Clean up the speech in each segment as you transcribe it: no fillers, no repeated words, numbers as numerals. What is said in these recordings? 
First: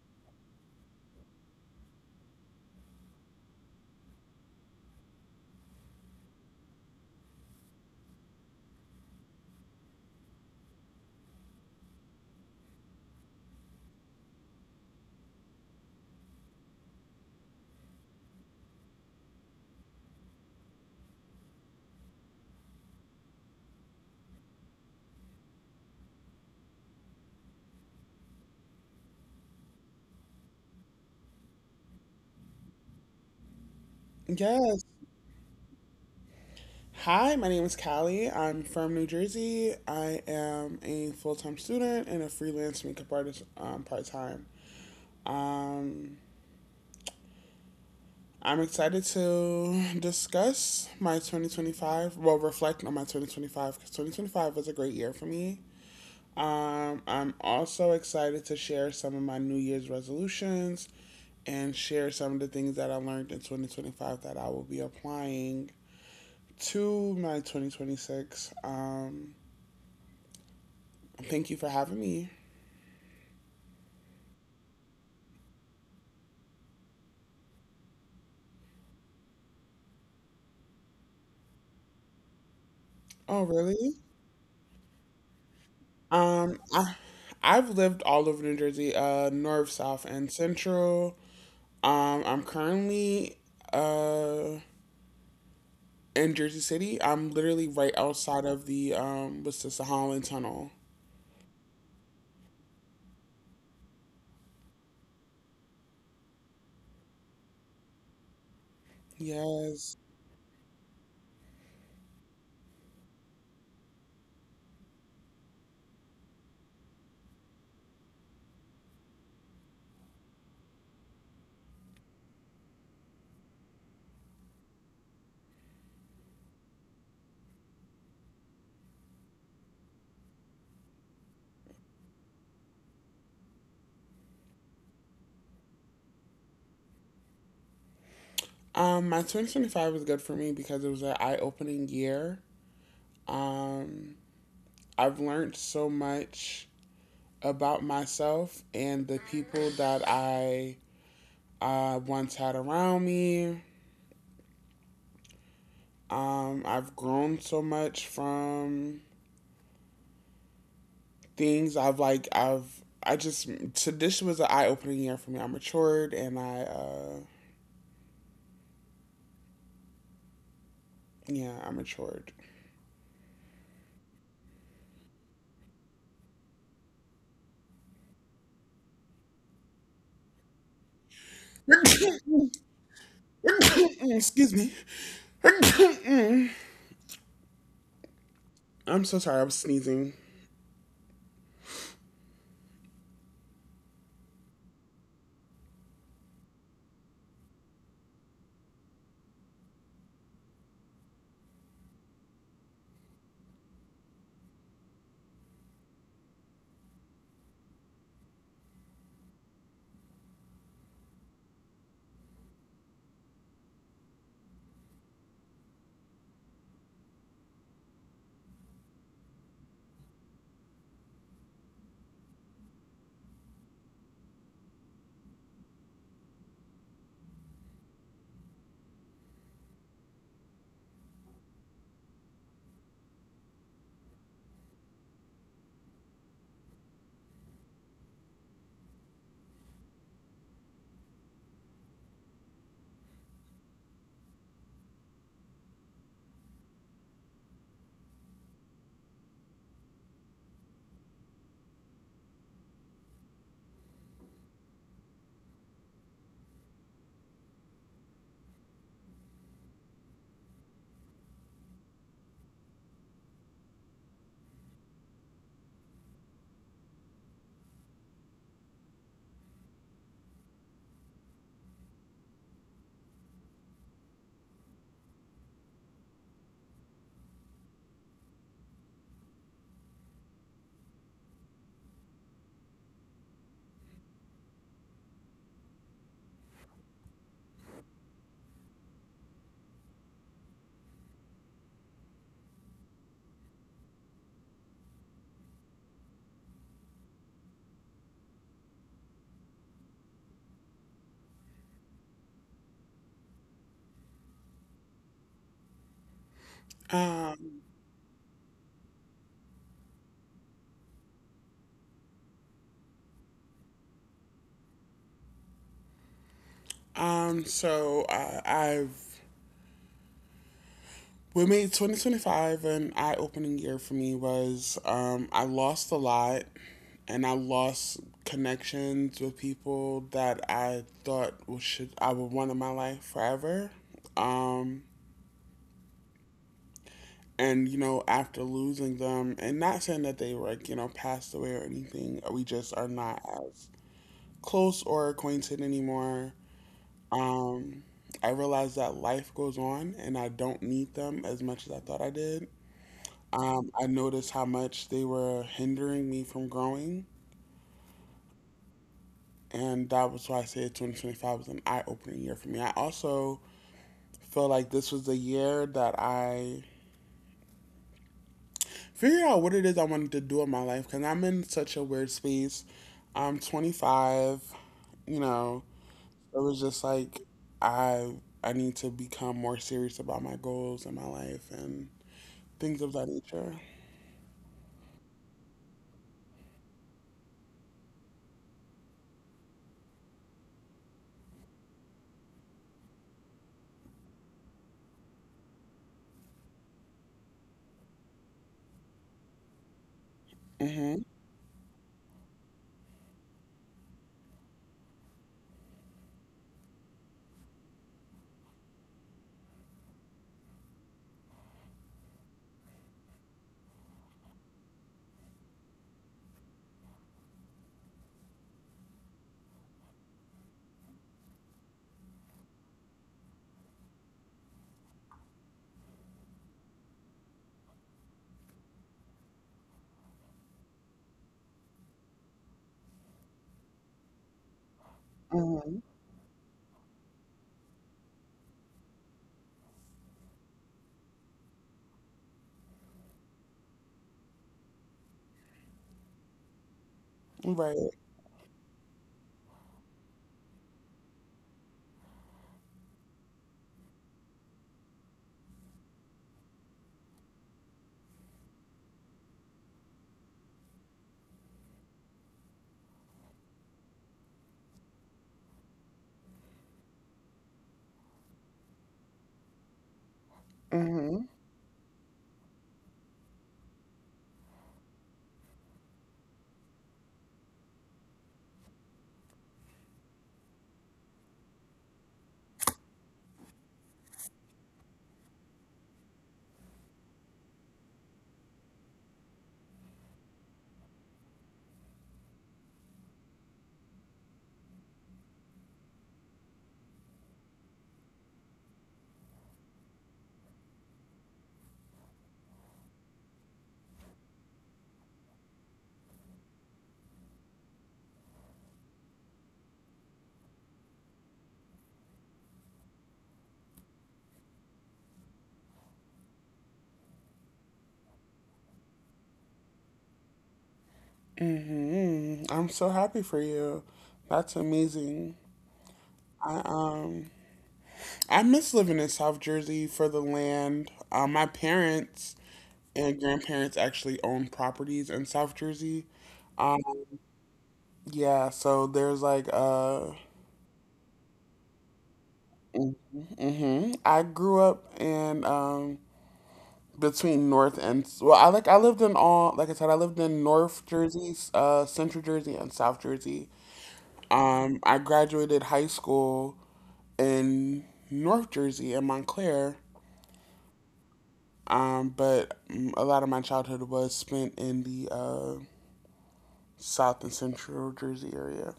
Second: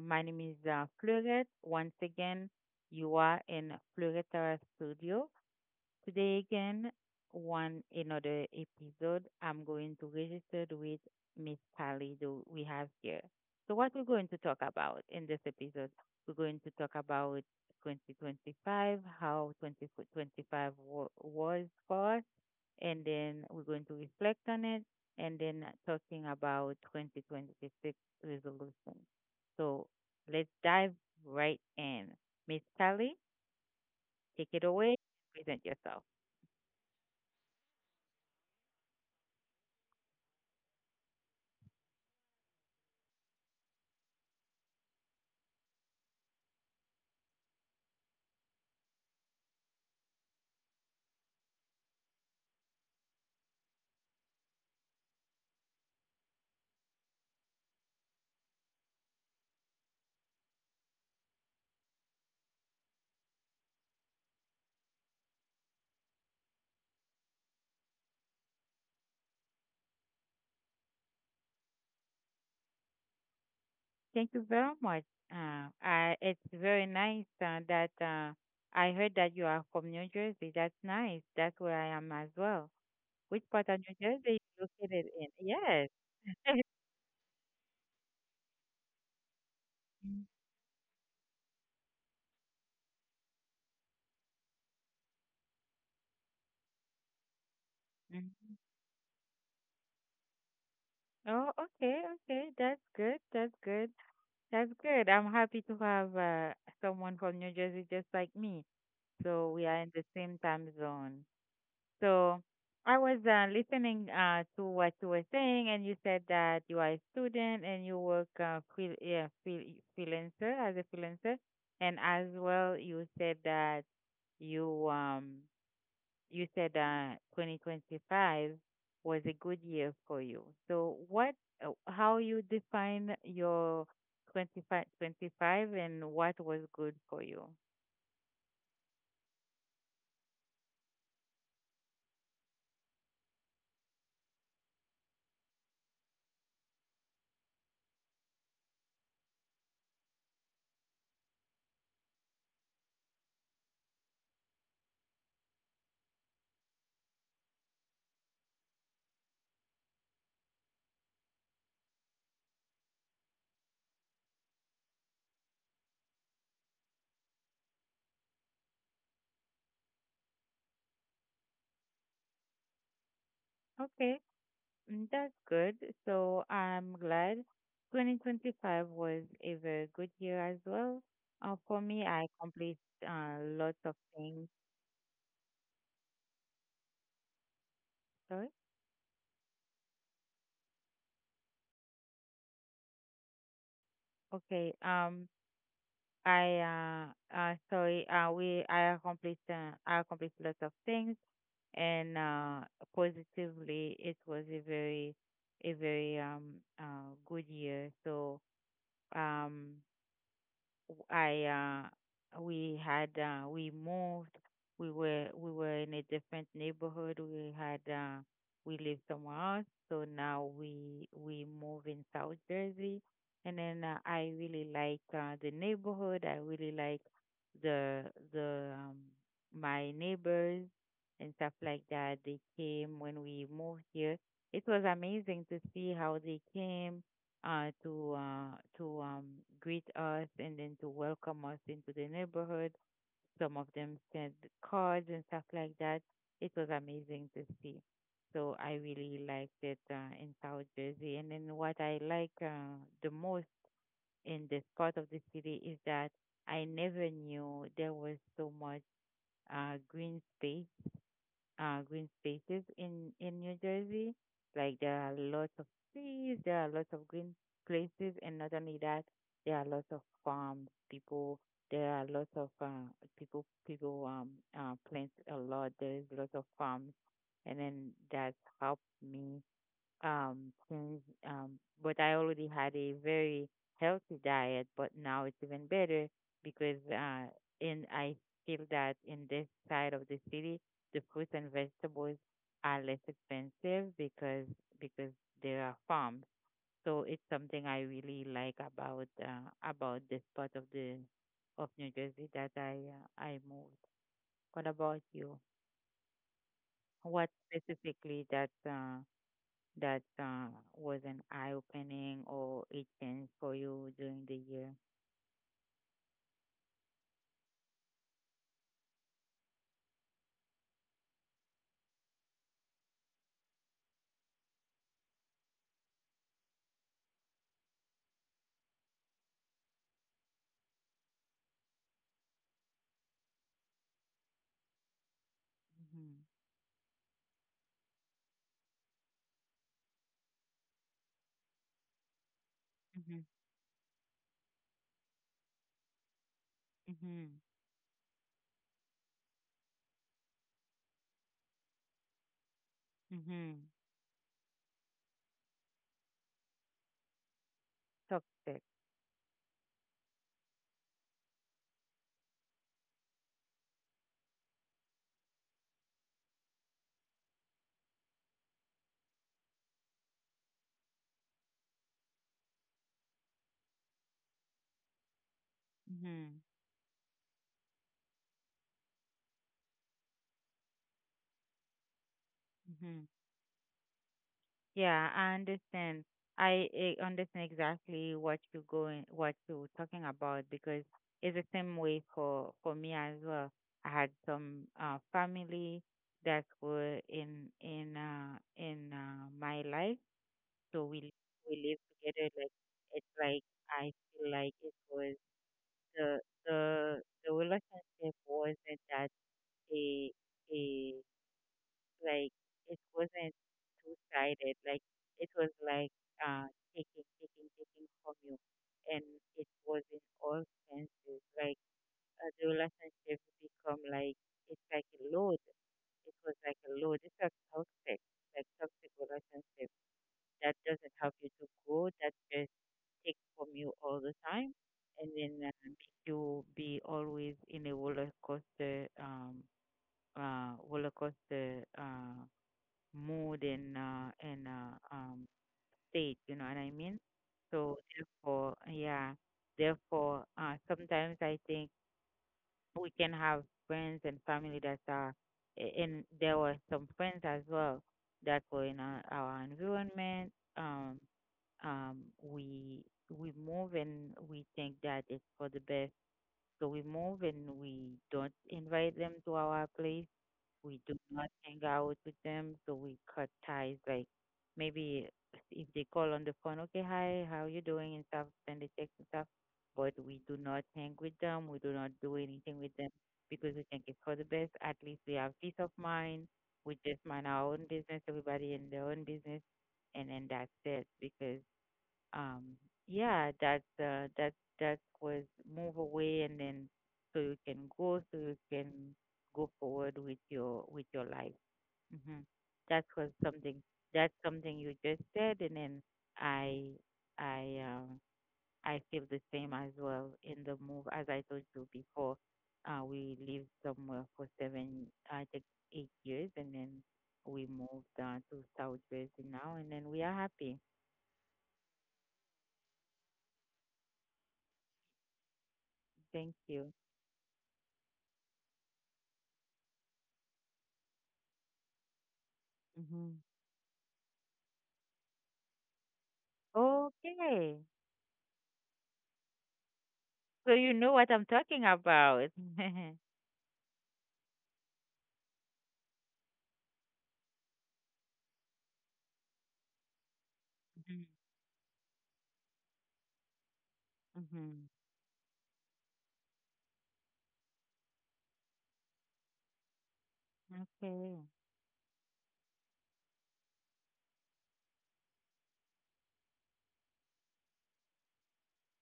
My name is Fluret. Once again, you are in Fluretara Studio. Today again, one another episode. I'm going to register with Miss Pally do we have here. So what we're going to talk about in this episode, we're going to talk about 2025, how 2025 was for and then we're going to reflect on it, and then talking about 2026 resolution. So let's dive right in. Miss Kelly, take it Yes. away. Present yourself. Hi, my name is Callie. I'm from New Jersey. I am a full time student and a freelance makeup artist part time. Um, I'm excited to discuss my 2025, well, reflect on my 2025 because 2025 was a great year for me. I'm also excited to share some of my New Year's resolutions and share some of the things that I learned in 2025 that I will be applying to my 2026. Thank you for having me. Thank you very much. It's very nice that I heard that you are from New Jersey. That's nice. That's where I am as well. Oh, Which part of New really? Jersey are you located in? Yes. I've lived all over New Jersey, north, south, and central. I'm currently uh, in Jersey City. I'm literally right outside Mm. of the what's this, the Holland Tunnel. Oh, okay, okay. That's good. That's good. That's good. I'm happy to have someone from New Jersey just like me. So we are in Yes. the same time zone. So I was listening to what you were saying, and you said that you are a student and you work yeah, freelancer, and as well you said that you um you said 2025 was a good year for you. So what, how you define your 25 and what was good for you? My 2025 was good for me because it was an eye-opening year. Um, I've learned so much about myself and the people that I once had around me. I've grown so much from things I've like I've I just so this was an eye opening year for me. I matured and I yeah, I matured. Okay, that's good. So I'm glad 2025 was a very good year as well. For me, I accomplished lots of things. Excuse me. Sorry. I'm so sorry, I was sneezing. Okay. I Sorry. We I accomplished lots of things. And positively, it was a very good year. So um, I we had we moved. We were in a different neighborhood. We lived somewhere else. So now we move in South Jersey. And then I really like the neighborhood. I really like the the my neighbors and stuff like that. They came when we moved here. It was amazing to see how they came to greet us and then to welcome us into the neighborhood. Some of them sent cards and stuff like that. It was amazing to see. So I really liked it in South Jersey. And then what I like the most in this part of the city is that I never knew there was so much uh, green space green spaces in New Jersey. Like there are lots of trees, there are lots of green places, and not only that, there are lots of farms. There are lots of people. People plant a lot. There is lots of farms, and then that's helped me since but I already had a very healthy diet, but now it's even better because in I feel that in this side of the city, the fruits and vegetables are less expensive because because there are farms. So it's something I really like about this part of the of New Jersey that I moved. What about you? What Um specifically that that was an eye opening or it changed for you during the year? I've What made 2025 an eye opening year for me was I lost a lot and I lost connections with people that I thought should I would want in my life forever. Um, Mm-hmm. and you know, after losing them, and not saying that they passed away or anything, we just are not as close or acquainted anymore. Mm-hmm. Mm-hmm. Um, I realized that life goes on, and I don't need them as much as I thought I did. Mm-hmm. I noticed how much they were hindering me from growing. Toxic. And that was why I say 2025 was an eye opening year for me. I also feel like this was the year that I figured out what it is I wanted to do in my life because I'm in such a weird space. I'm 25, you know, Mm-hmm. it was just like I I need to become more serious about my goals in my life and things of Mm-hmm. that nature. Yeah, I understand. I understand exactly what you're talking about because it's the same way for me as well. I had some family that were in my life. So Mhm. we live together. Like it's like I feel like it was the the the relationship wasn't that, a a like it wasn't two sided. Like it was like taking, taking, taking from you, and it was in all senses. Like the relationship become like it's like a load. It was like a load. It's a toxic relationship that doesn't help you to grow. That just take from you all the time and then make Mhm. you be always in a roller coaster mood and state, you know what I mean? So Right. therefore, yeah, therefore sometimes I think we can have friends and family that are, and there were some friends as well that were in our environment. Um, um, we we move and we think that it's for the best. So we move and we don't invite them to our place. We do not hang out with them. So we cut ties. Like maybe if they call on the phone, okay, hi, how you doing and stuff, send a text and stuff. But we do not hang with them. We do not do anything with them because we think it's for the best. At least we have peace of mind. We just mind our own business. Everybody in their own business, and then that's it because um yeah, that was move away, and then so you can go forward with your life. Hmm that was something that's something you just said, and then i i um I feel the same as well in the move, as I told you before. We lived somewhere for seven, I think, 8 years, and then we moved to South Jersey now, and then we are happy. Mhm. I'm so happy for you. That's amazing. Thank I you. um I miss living in South Jersey for the land. My parents and Hmm. grandparents actually own properties in South Jersey. Um, Okay. yeah, so there's like So you know what I'm talking about. hmm I grew up in between North and, well, I like I lived in all like I said, I lived in North Mhm. Jersey, Central Jersey, and South Jersey. Mhm. I graduated high school in North Jersey in Montclair. Okay. But a lot of my childhood was spent in the South and Central Jersey area.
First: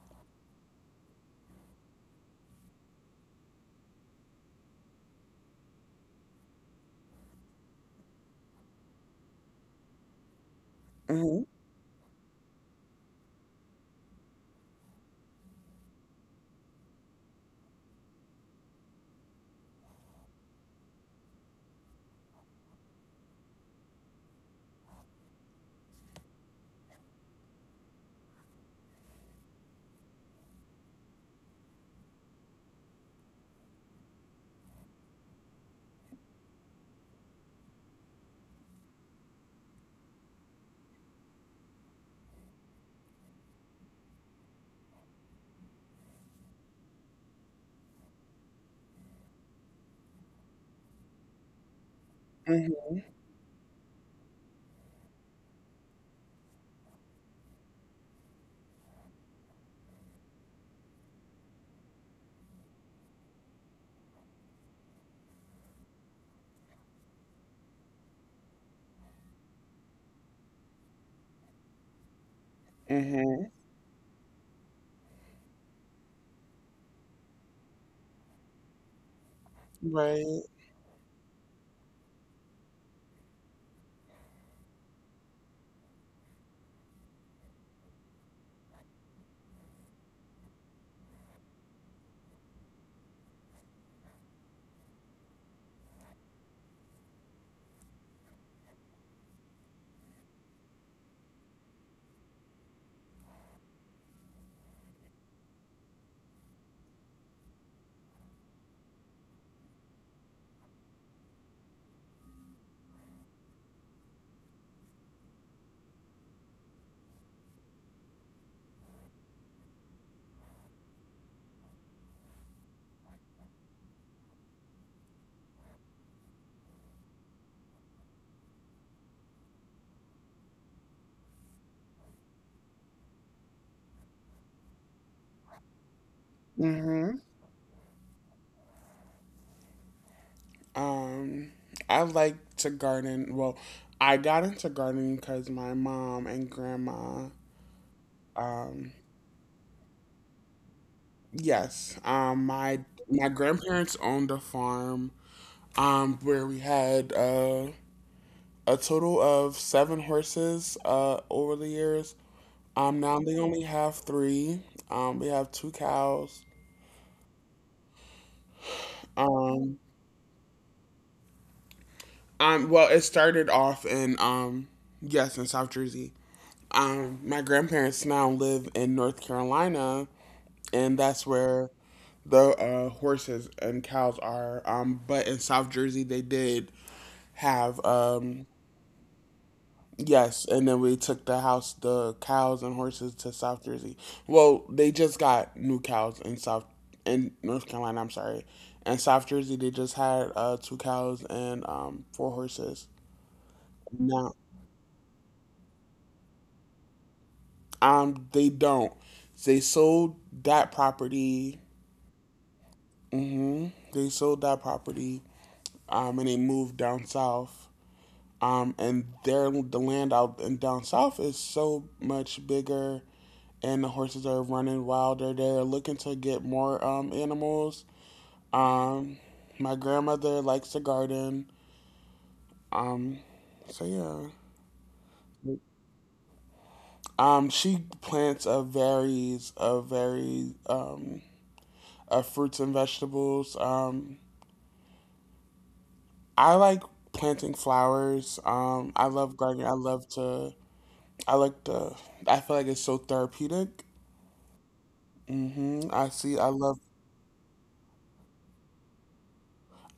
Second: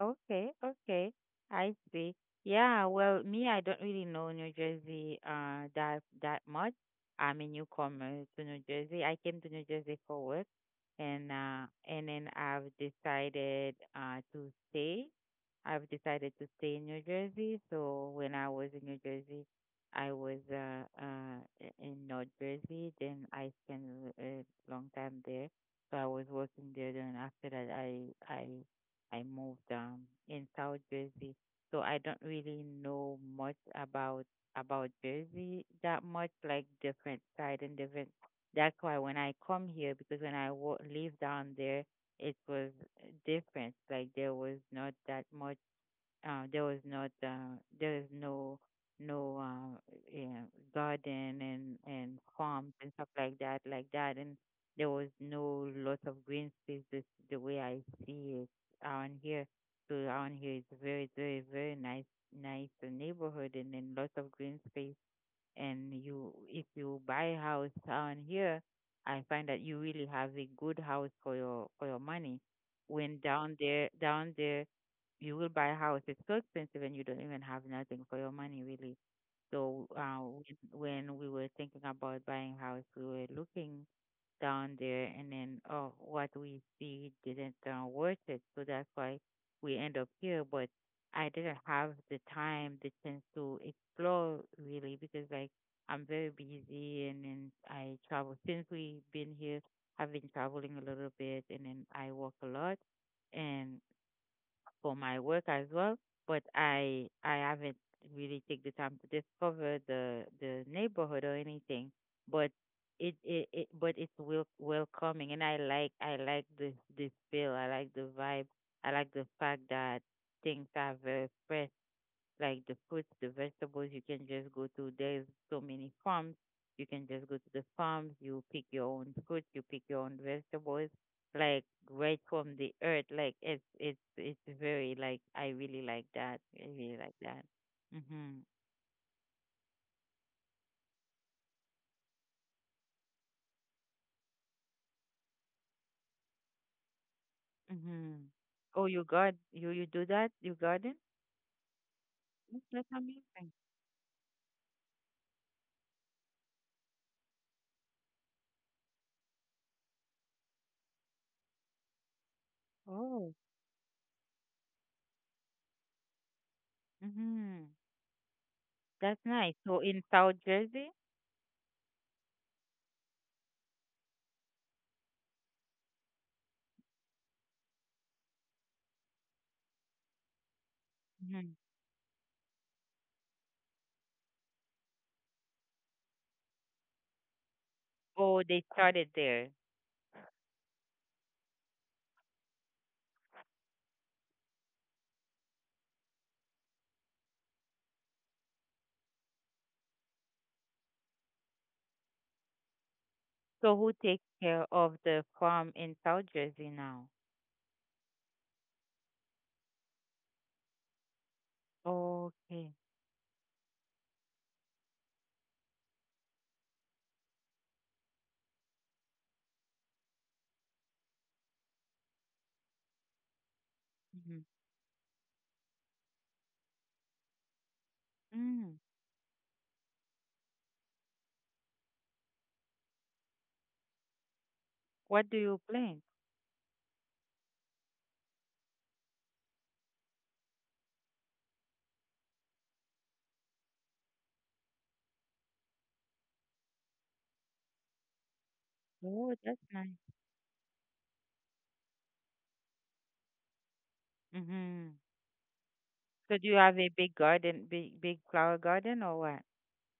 Okay, okay. I see. Yeah, well, me, I don't really know New Jersey that much. I'm a newcomer to New Jersey. I came to New Jersey for work Hmm. And then I've decided to stay. I've decided to stay in New Jersey. So when I was in New Jersey, I was in North Jersey, then I spent a long time there. So I was working there, then after that I moved in South Jersey, so I don't really know much about Jersey that much, like different side and different. That's why when I come here, because when I live down there, it was different. Like there was not that much, there was not there is no no yeah, garden and farms Hmm. and stuff like that, and there was no lot of green spaces the way I see it around here. So around here is very, very, very nice, neighborhood, and then lots of green space, and you if you buy house down here, I find that you really have a good house for your money. When Hmm. Down there, you will buy a house, it's so expensive and you don't even have nothing for your money, really. So Right. When we were thinking about buying house, we were looking down there, and then oh, what we see didn't worth it. So that's why we end up here. But I didn't have the time, the chance to explore really because like I'm very busy, and then I travel since we've been here. I've been traveling a little bit, and then I work a lot, and for my work as well, but I haven't really take the time to discover the neighborhood or anything. But it's welcoming, and I like this feel. I like the vibe. I like the fact that things are very fresh, like the fruits, the vegetables. You can just go to There's so many farms. You can just go to the farms. You pick your own fruits. You pick your own vegetables, like right from the earth. Like it's very, like, I really like that. I really like Hmm. that. Mhm. Um, I like to garden. Well, I got into gardening because my mom and grandma. Mhm. Oh, Um, you got you you do that? You garden? yes. That's My like amazing. grandparents owned a farm. Where we had a total of seven horses. Over the years. Now Oh. they only have three. We have two cows. Mhm. That's nice. Um, So in South Jersey. Well, it started off in yes, in South Jersey. My grandparents now live in North Carolina, and that's Mhm. where the horses and cows are. But in South Jersey, they did have Oh, they started there. Yes, and then we took the house, the cows and horses to South Jersey. Well, they just got new cows in South in North Carolina. I'm sorry, in South Jersey they just had two cows and four horses. So who takes No, care of the farm in South Jersey now? They don't. They sold that property. Okay. Hmm. They sold that property. And they moved down south. And the land out and down south is so much bigger and the horses Hmm. are running wild, or they're looking to get more animals. Mm. Um, my grandmother likes to garden. Um, so What do yeah, you plant? She plants a very of fruits and vegetables. I like planting flowers. I Oh, love that's gardening. I love nice. to. I like to. I feel like it's so therapeutic. hmm Hmm. I So see. I do you have love. a big garden, big flower garden, or what?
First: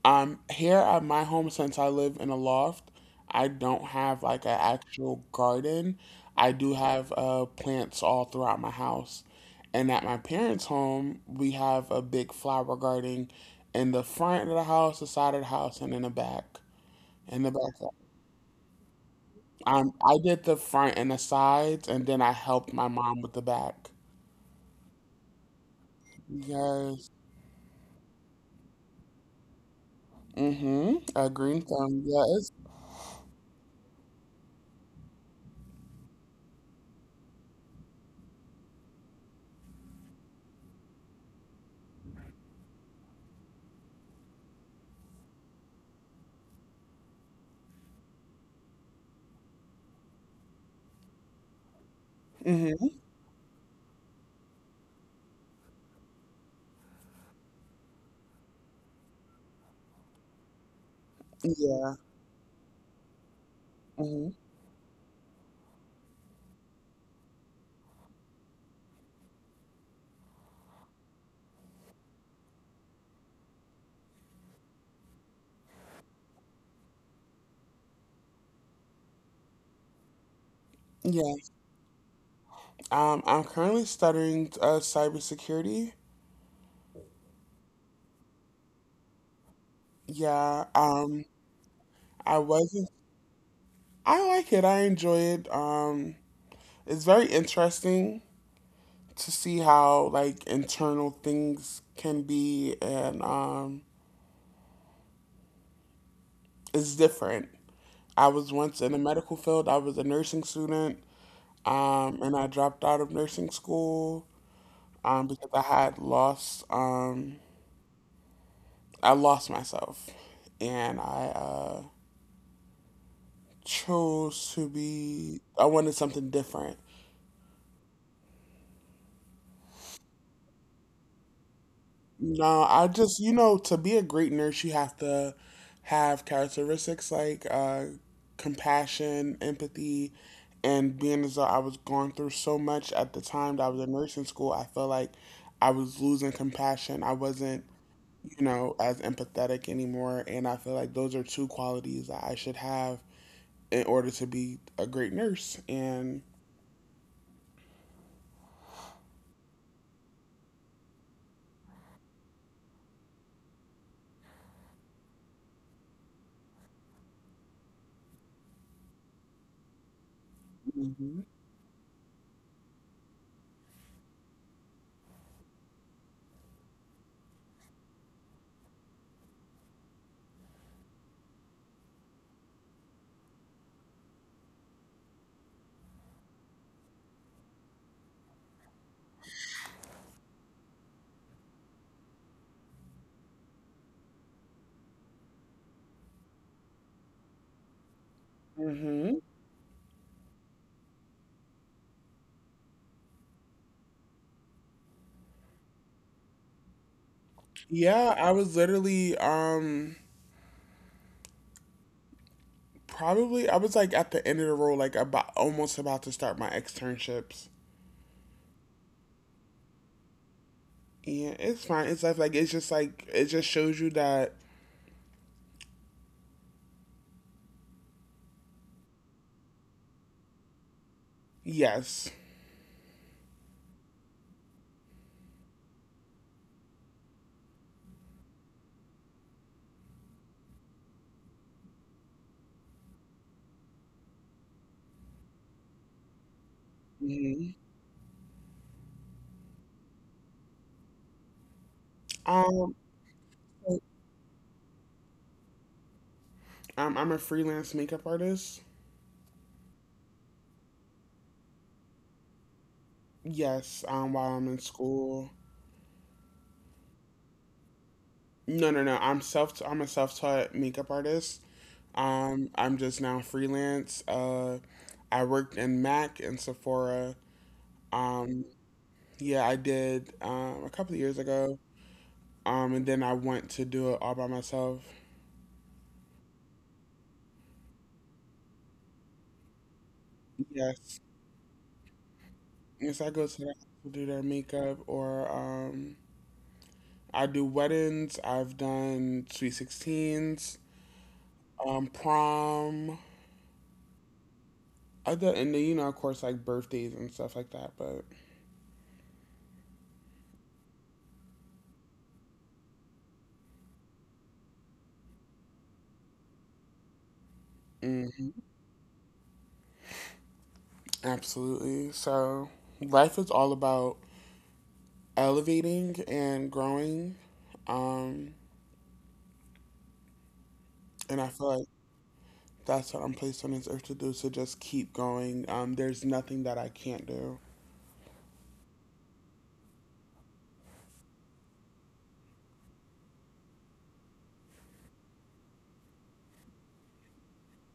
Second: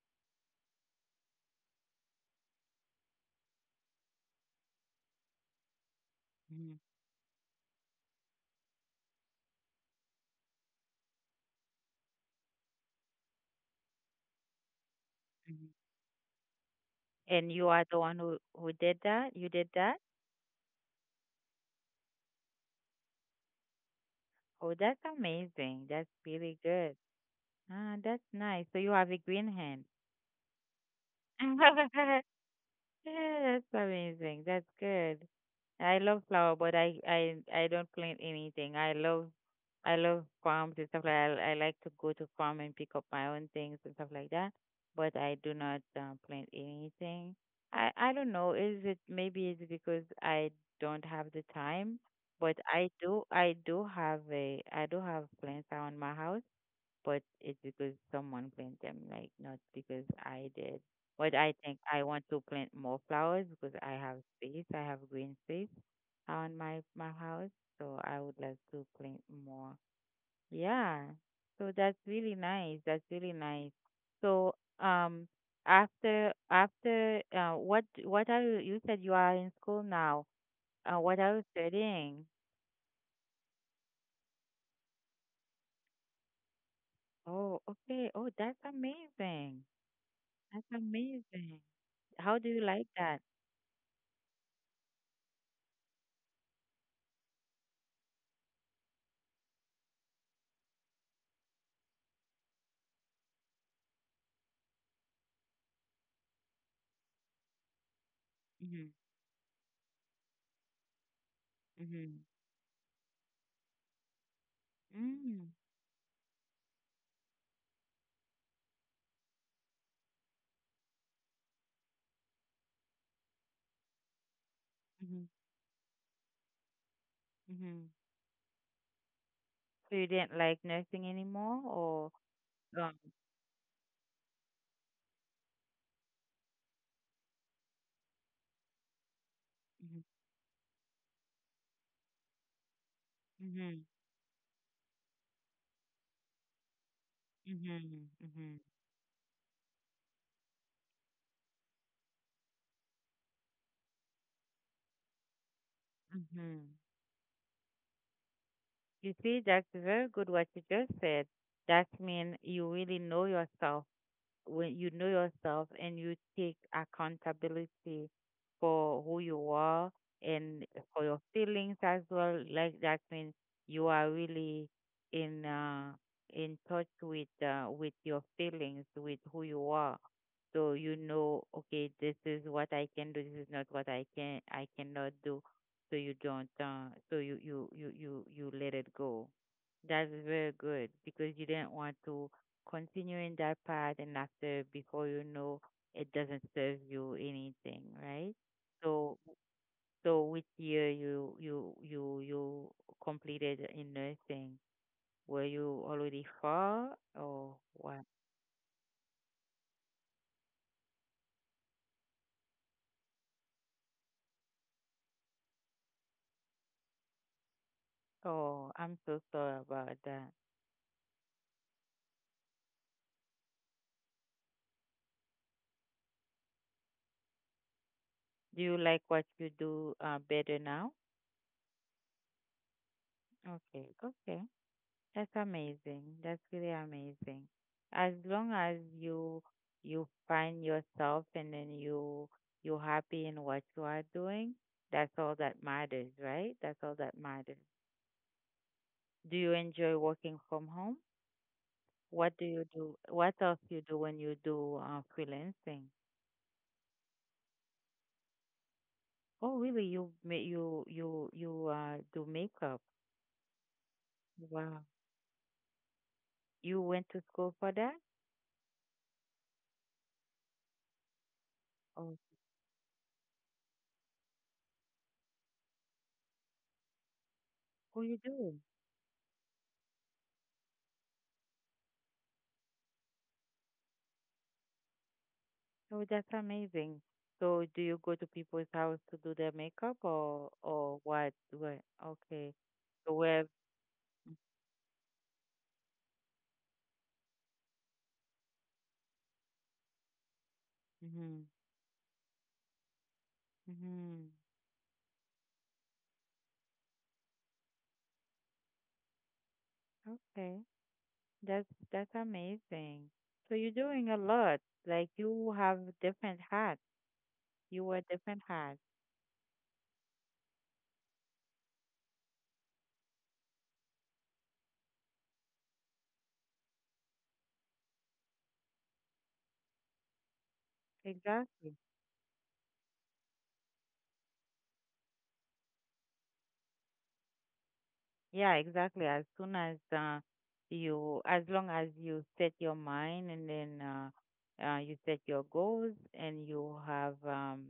Here at my home, since I live in a loft. I don't have like an actual garden. I do hmm have plants all throughout my house. And at my parents' home, we have a big flower garden in the front of the house, the side of the hmm house, and in the back. In the And you are back. the one who did that? You did that? I did the front and the sides, and then I helped my mom with the back. Oh, that's amazing. That's really good. Yes. Ah, that's nice. So you have a green hand. Mm-hmm. A green thumb. Yes. Yeah, that's amazing. That's good. I love flower, but I don't plant anything. I love farms and stuff like that. I like to go to farm and pick up my own things and stuff like that. But I do not plant anything. I don't know. Is it maybe it's because I don't have the time? But Mm-hmm. I do have a I do have plants around my house, but it's because someone planted them, like not because I did. But I think Yeah. I want to plant more flowers because I have Mm-hmm. space. I have green space on my house, so I would like to plant more. Yeah. So that's really nice. That's really nice. So um after after what are you said you are in school now. What are Yeah. you studying? I'm currently studying cybersecurity. Oh, okay. Oh, that's amazing. That's Yeah, um, amazing. How I do you like wasn't. that? I like it. I enjoy it. It's very interesting to see how like internal things can be, and it's different. I was once Mhm. in the medical field. I was a nursing student, Mhm. and I dropped out of nursing school because Mm. I had lost. I lost myself, and I. Chose to Mhm. be I wanted something different. Mhm. So you didn't like nursing anymore, or No, I um. just, you know, to be a great nurse you have to have characteristics like compassion, Mhm. empathy, and being as though I was going through so much at the time that I was Mhm. in nursing school, I felt like I was losing compassion. I wasn't, Mhm. you Mhm. know, as empathetic anymore. And I feel like those are two qualities that I should have in order to be a great nurse. And Mhm. You see, that's very good what you just said. That means you really know yourself. When you know yourself and you take accountability for who you are and for hmm. your feelings as well, like, that means you are really in uh, in touch with your feelings, with who you are. So, you know, okay, this is what I can do. This is not what I cannot do. So you don't. So you let it go. That's very good because you didn't want to continuing that path, and after, before you know, it doesn't serve you anything, right? So so which year you completed in nursing? Were you already far, or what? Yeah, I was literally probably I was like at the end of the road, like about almost about to start my externships. Oh, I'm so sorry about that. Yeah, it's fine. It's just like it just shows you that Do you like what you do, better now? yes. Okay, okay. That's amazing. That's really amazing. As long as you find yourself and then you're happy in what you are doing, that's all that matters, right? That's all that Hmm. matters. Do you enjoy working from home? What do you Um, do? What else you do when you do freelancing? I'm a freelance makeup artist. Oh, really? You you do makeup? Yes, while I'm in Wow. school. You went to school for that? No, no, no. I'm a self-taught makeup artist. Oh, I'm just now freelance. I worked in MAC and Sephora. who you Um, do? Yeah, I did a couple of years ago. And then I went to do it all by myself. Oh, that's amazing. So do you go to people's house to do their makeup, Yes. or what? What? Okay. Yes, I So go to the where? house to do their makeup or I do weddings. I've done sweet 16s, Hmm. Prom, Hmm. other, and then, you know, of course, like birthdays and stuff like that. But Okay. That's that's amazing. So you're doing a lot. Like, you have different hats. You wear mhm, different hats. absolutely. So life is all about elevating and growing. Um, and I feel like Exactly. that's what I'm placed on this earth to do. So just keep going. There's nothing that I can't do. Yeah, exactly. As long as you set your mind and then you set your goals and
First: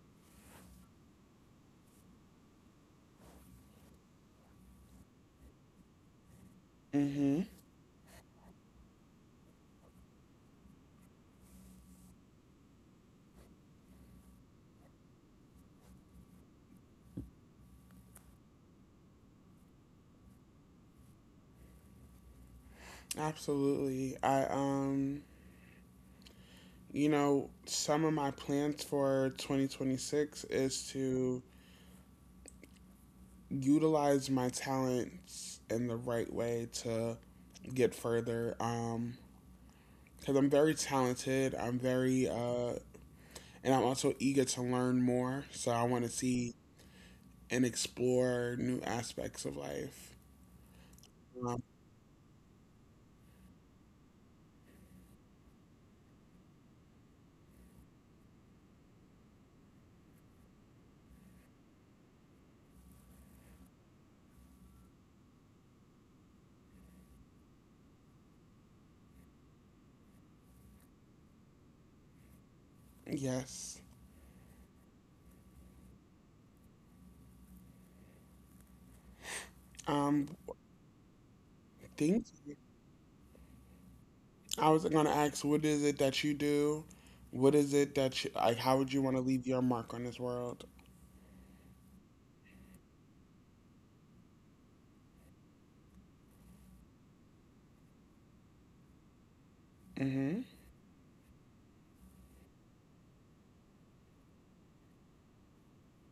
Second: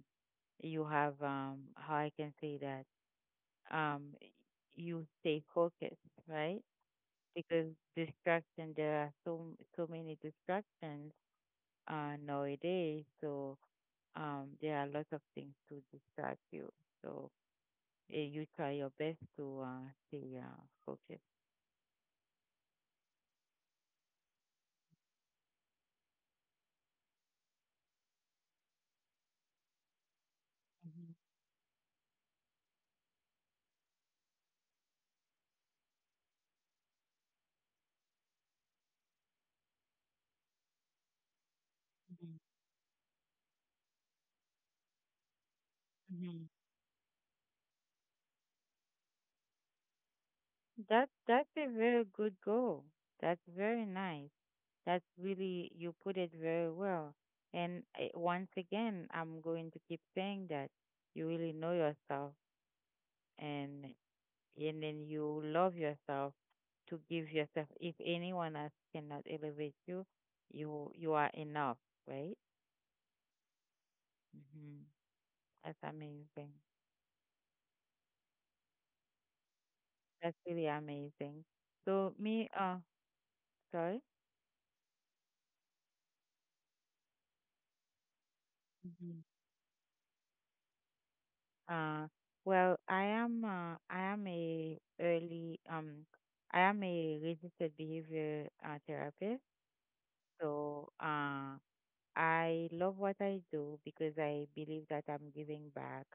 you have how I can say that, um you stay focused, right? Mm-hmm. Because distraction, there are so many distractions nowadays, so there are lots of things to distract you. So, eh, you try your best to stay focused. Absolutely. I you know, some of my plans for 2026 is Mhm, to utilize my talents in the right way to get further. Because I'm very talented. I'm very mhm, and I'm also eager to learn more. So I want to mhm. see and explore new aspects of life. That Um, that's a very good goal. That's very nice. That's really, you put it very well. And I, once again, I'm going to keep saying that you really know yourself and and then you love yourself to give yourself. If anyone else cannot elevate you, you are enough, right? yes. Hmm. That's amazing. Um, That's really amazing. So thank me, you. Sorry. I was gonna ask, what is it that you do? What is it that you, like? How would you want to leave your mark on this world? Uh, well, I am a early I am a registered behavior therapist. Mm-hmm. So, I love what I do because I believe that I'm giving back.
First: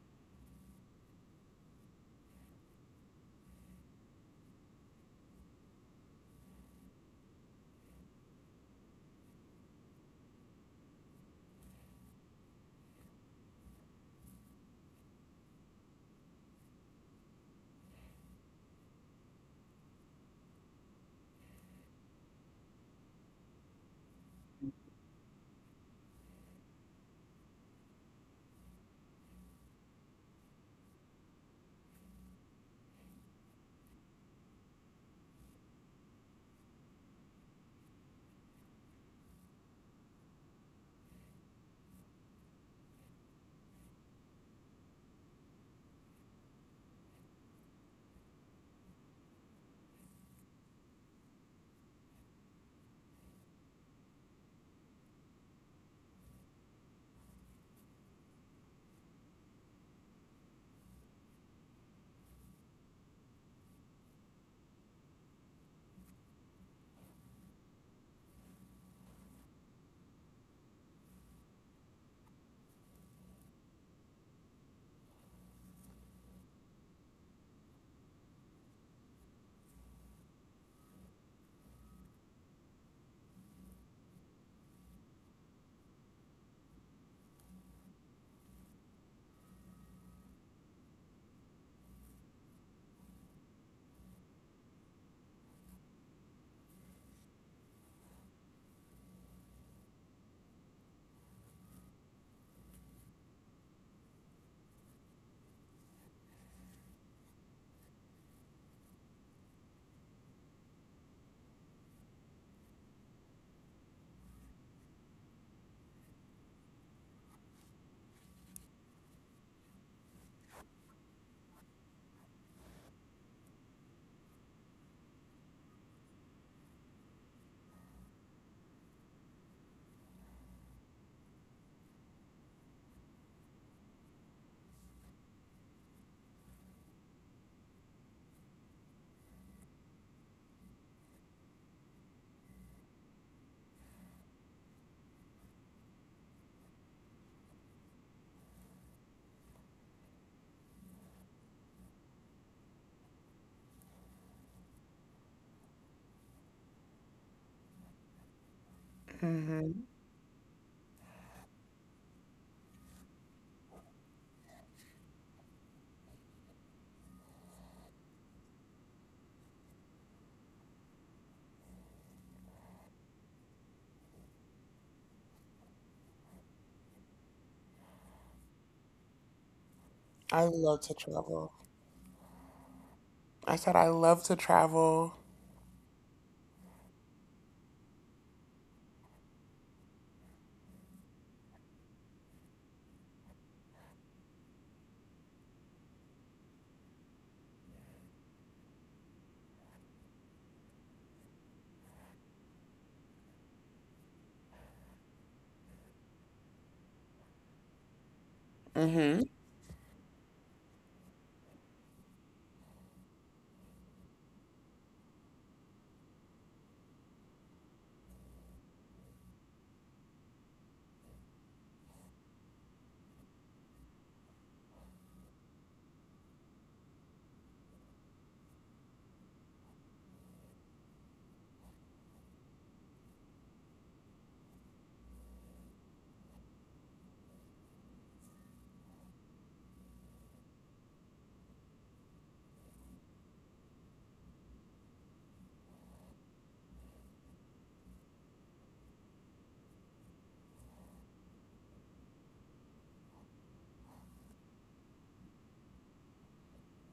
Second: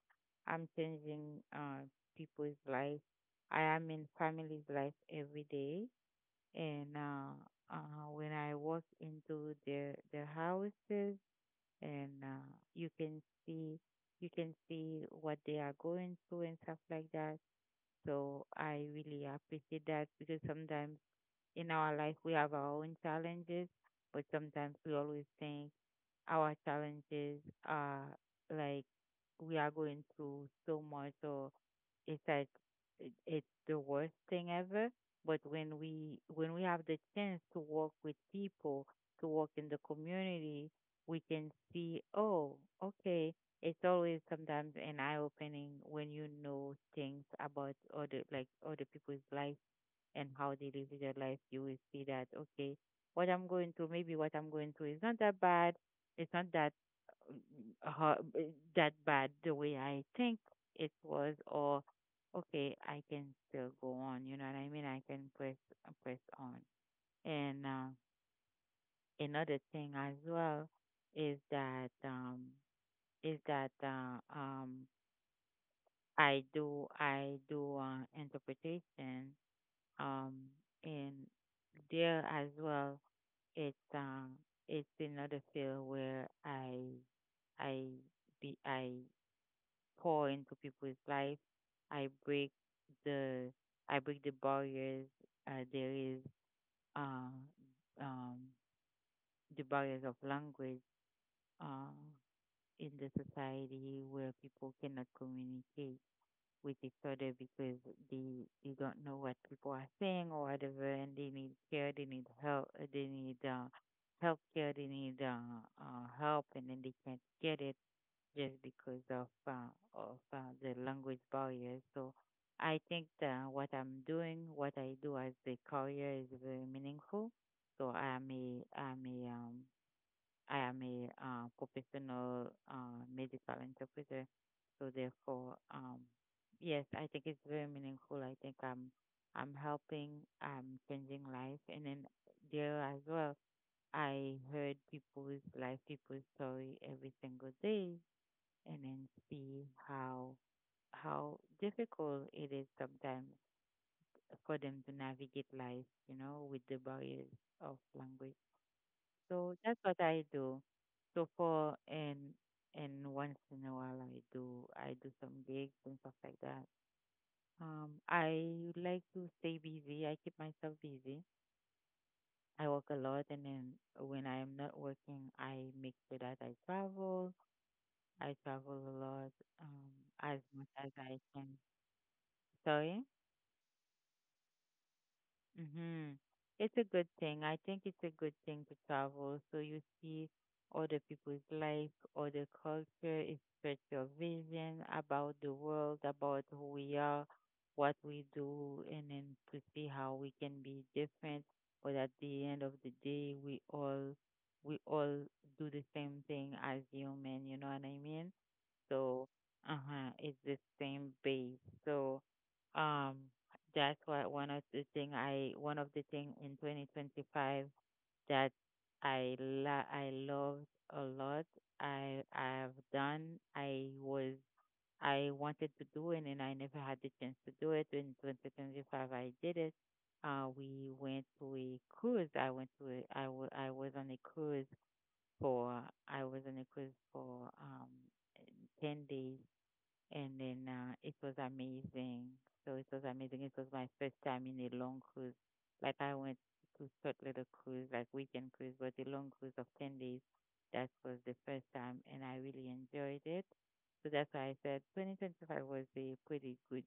I'm changing people's life. I am in families' life every day, and when I walk into their houses, and you can see you can see what they are going through and stuff like that. So I really appreciate that because sometimes in our life we have our own challenges, but sometimes we always think our challenges are, like, we are going through so much, so it's like, it's the worst thing ever. But when we have the chance to work with people, to work in the community, we can see, oh, okay. It's always sometimes an eye opening when you know things about other, like, other people's life and how they live their life. You will see that, okay, what I'm going through, maybe what I'm going through is not that bad. It's not that uh, ho- that bad the way I think it was. Or, okay, I can still go on. You know what I mean? I can press, press on. And another thing as well is that is that uh, um, I do interpretation, um and there as well, it's um it's another field where I I pour into people's life. I break the I break the barriers. There is uh, um, the barriers of language uh, in the society where people cannot communicate with each other because they don't know what people are saying or whatever, and they need care, they need help, they need health care, they need help, and then they can't get it just because of the language barrier. So I think that what I'm doing, what I do as a career, is very meaningful. So I'm a I am a professional medical interpreter, so therefore, yes, I think it's very meaningful. I think I'm helping, I'm changing life, and then there as well, I heard people's life, people's story every single day, and then see how difficult it is sometimes for them to navigate life, you know, with the barriers of language. So that's what I do. So for and once in a while I do some gigs and stuff like that. I like to stay busy. I keep myself busy. I work a lot, and then when I am not working, I make sure that I travel. I travel a lot, um, I as much love to as I travel. can. Sorry? I said I love to travel. Mm-hmm. It's a good thing. I think it's a good thing to travel so you see other people's life, other culture. It spreads your vision about the world, about who we are, what we do, and then to see how we can be different. But at the end of the day, we all do the same thing as human. You know what I mean? Mm-hmm. So, uh-huh, it's the same base. So, um, that's what one of the thing I one of the thing in 2025 that I loved a lot. I I've done. I was I wanted to do it and I never had the chance to do it. In 2025, I did it. We went to a cruise. I was on a cruise for, I was on a cruise for 10 days, and then it was amazing. So it was amazing. It was my first time in a long cruise. Like, I went to short little cruise, like weekend cruise, but a long cruise of 10 days. That was the first time, and I really enjoyed it. So that's why I said 2025 was a pretty good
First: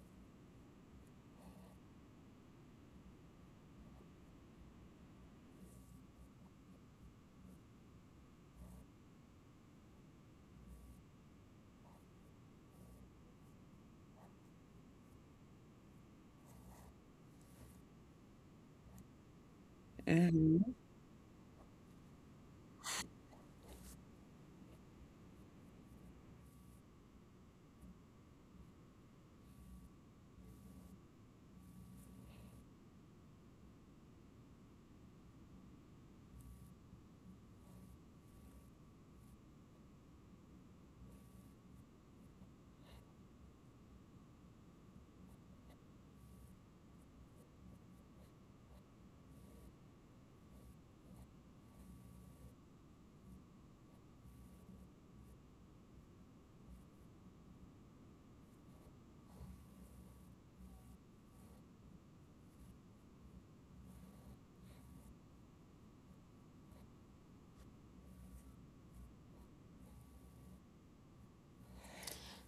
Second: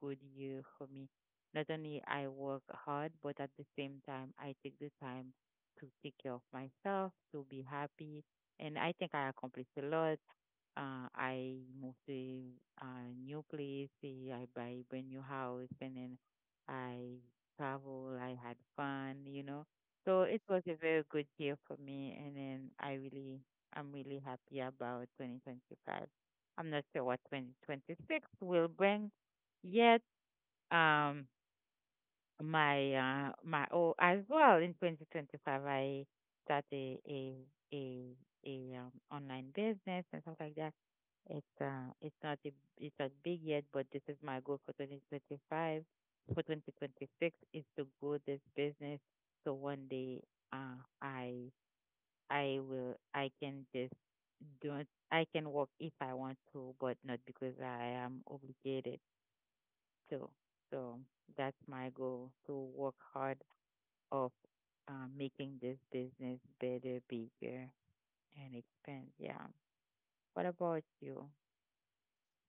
good year for me. Not only I work hard, but at the same time I take the time to take care of myself, to be happy, and I think I accomplished a lot. I moved to a new place. Eh, I buy a brand new house, and then I travel. I had fun, you know. So it Mm-hmm. was a very good year for me, and then I really, I'm really happy about 2025. I'm not sure what 2026 will bring yet. Um, my oh as well, in 2025 I start a, a online business and stuff like that. It's uh it's not a, it's not big yet, but this is my goal for 2025. For 2026 is to grow this business so one day uh I I can just do it. I can work if I want to, but not because I am obligated to. So that's my goal, to work hard of, making this business better, bigger, and expand. Yeah. What about you?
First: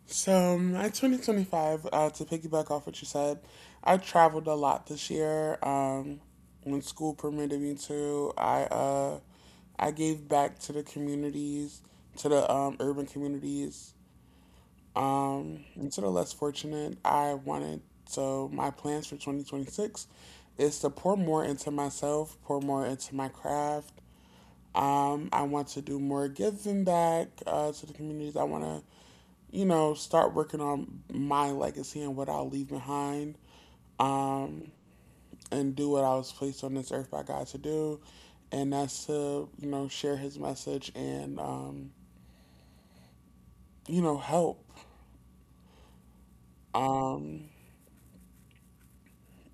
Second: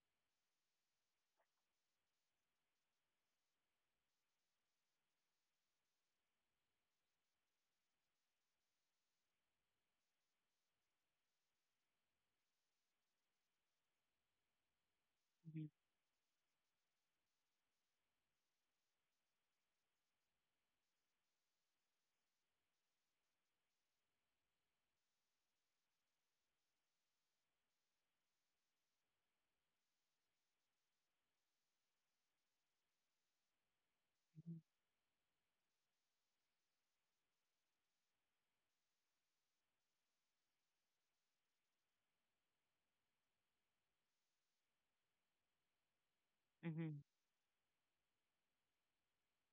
So, at 2025, to piggyback off what you said, I traveled a lot this year. When school permitted me to, I gave back to the communities, to the urban communities. Mhm, And to the less fortunate, I wanted so my plans for 2026 is to pour more into myself, pour more into my craft. I want to do more giving back to the communities. I want to, you know, start working on my legacy and what I'll leave behind, um, and do what I was placed on this earth by God to do, and that's to, you know, share His message and, you know, help. mhm, Um,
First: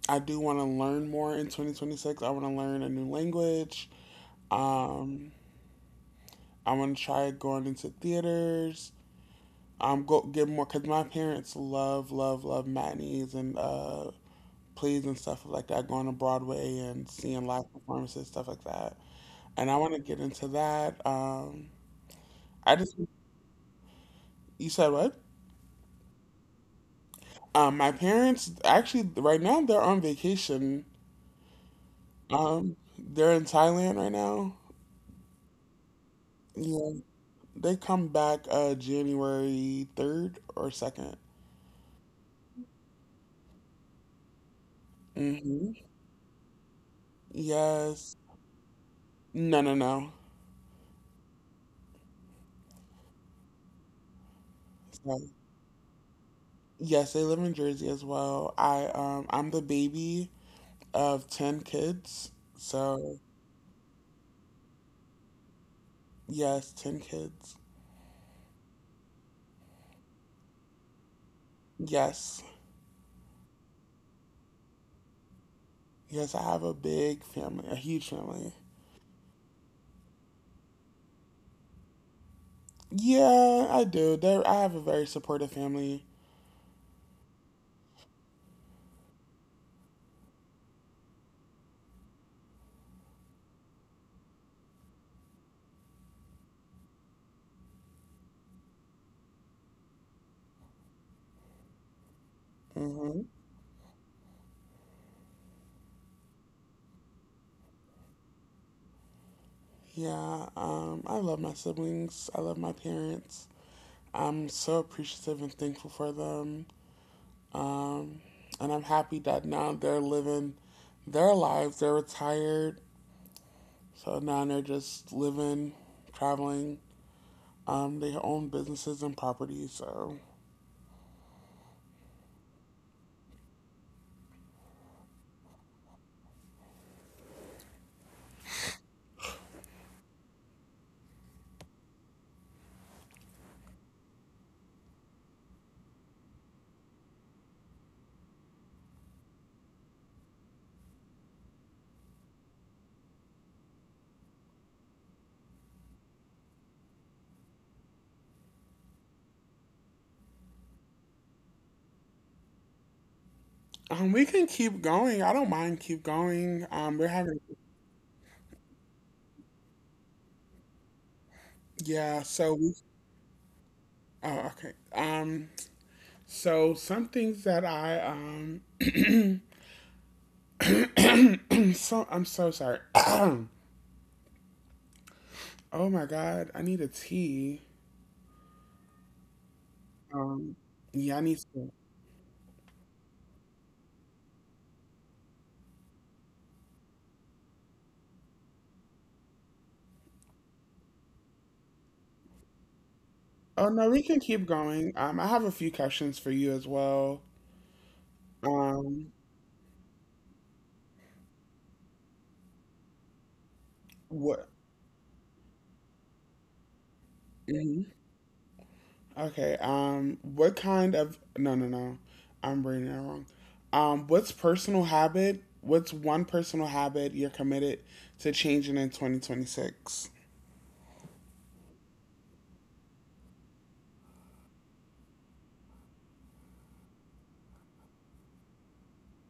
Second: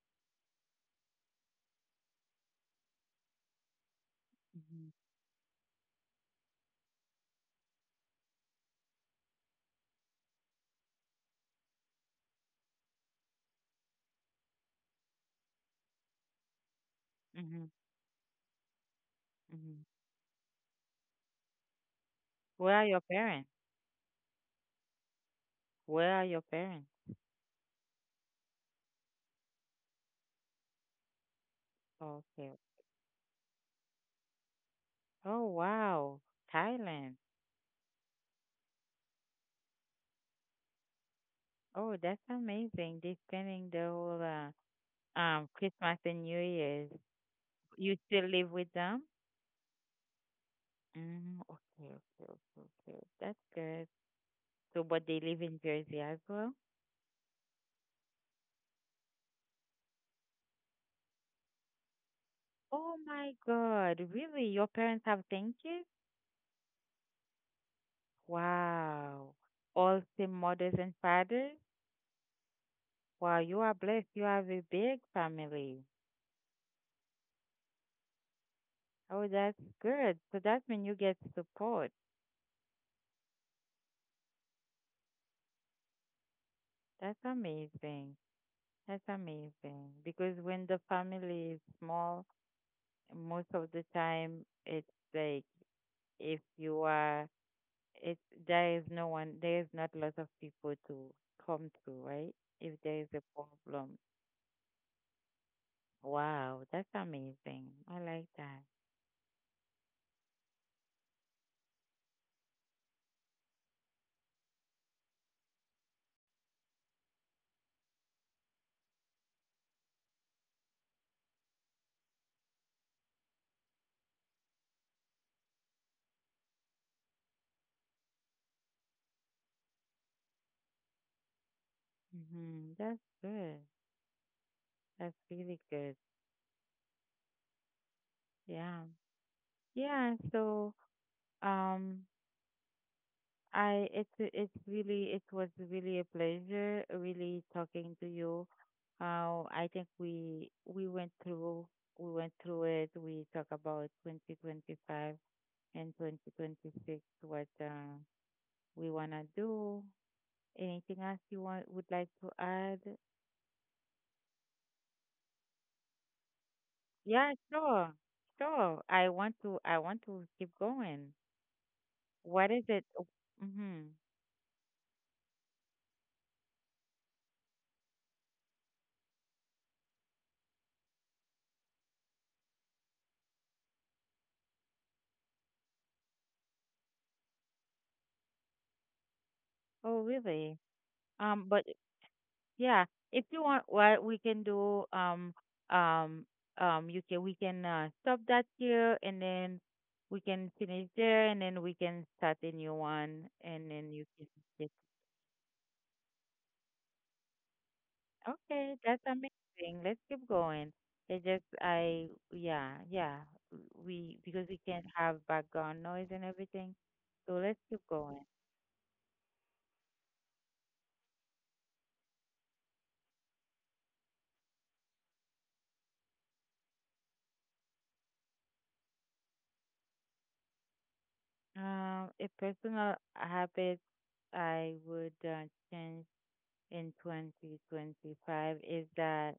I do want to learn more in 2026. I want to learn a new language. mhm, mhm, Um, I want to try going into theaters. Go get more because my parents love, love, love matinees and plays and stuff like that. Going to Broadway and seeing mhm, live performances, stuff like that. And I mhm. want to get into that. Where I are just your parents? you said what? Where are your parents? My parents actually right now they're on vacation. Okay. They're in Thailand right now. Oh, wow. Yeah. Thailand. They come back January 3rd or 2nd. Oh, that's amazing. They're spending the whole Hmm. Christmas and New Year's. You Yes. still live with them? No, no, no. Mm, okay, okay, okay, okay. That's good. So, but they So, live in Jersey as well? yes, they live in Jersey as well. I'm the baby of 10 kids. Oh So, my God, really? Your parents have thanked you? yes, 10 kids. Wow. All same mothers and fathers? Yes. Wow, you are blessed. You have a big family. Yes, I have a big family, a huge family. Oh, that's good. So that's when you get support. Yeah, I do. I have a very supportive family. That's amazing. That's amazing. Because when the family is small, most of the time it's, like, if you are, it's, there is no one, there is not lots of people to come to, right? If there is a Hmm. problem, wow, that's amazing. I like that. Yeah, I love my siblings. I love my parents. I'm so appreciative and thankful for them. Um, and I'm happy that now they're living their lives. They're retired, so now they're just living, traveling. They own businesses and properties, so Hmm. That's good. That's really good. Yeah. Yeah, so um I, it's really, it was really a pleasure, really talking to you. I think we went through it. We talk about 2025 and 2026, what we want to do. Anything else you want would like to add? We can keep going. I don't mind keep going. We're Yeah, having sure. Sure. I want to keep going. yeah. What is So it? we Oh, mm-hmm. Oh, okay. So some things that I so I'm so sorry. Oh my god, I need a tea. Oh, Um, really? yeah, I need. But yeah, if you want, what we can do, um, you can we can stop that here, and then we can finish there, and then we can start a new one, and Oh then no, you we can can. keep going. I have a few questions for you as well. Okay, that's Um, amazing. Let's keep going. It just I yeah. We because what? we can't have background noise and everything. So let's keep Hmm. going. Okay. What kind of? No, no, no. I'm reading it wrong. What's personal habit? What's one personal habit you're committed to changing in 2026? A personal habit I would change in 2025 is that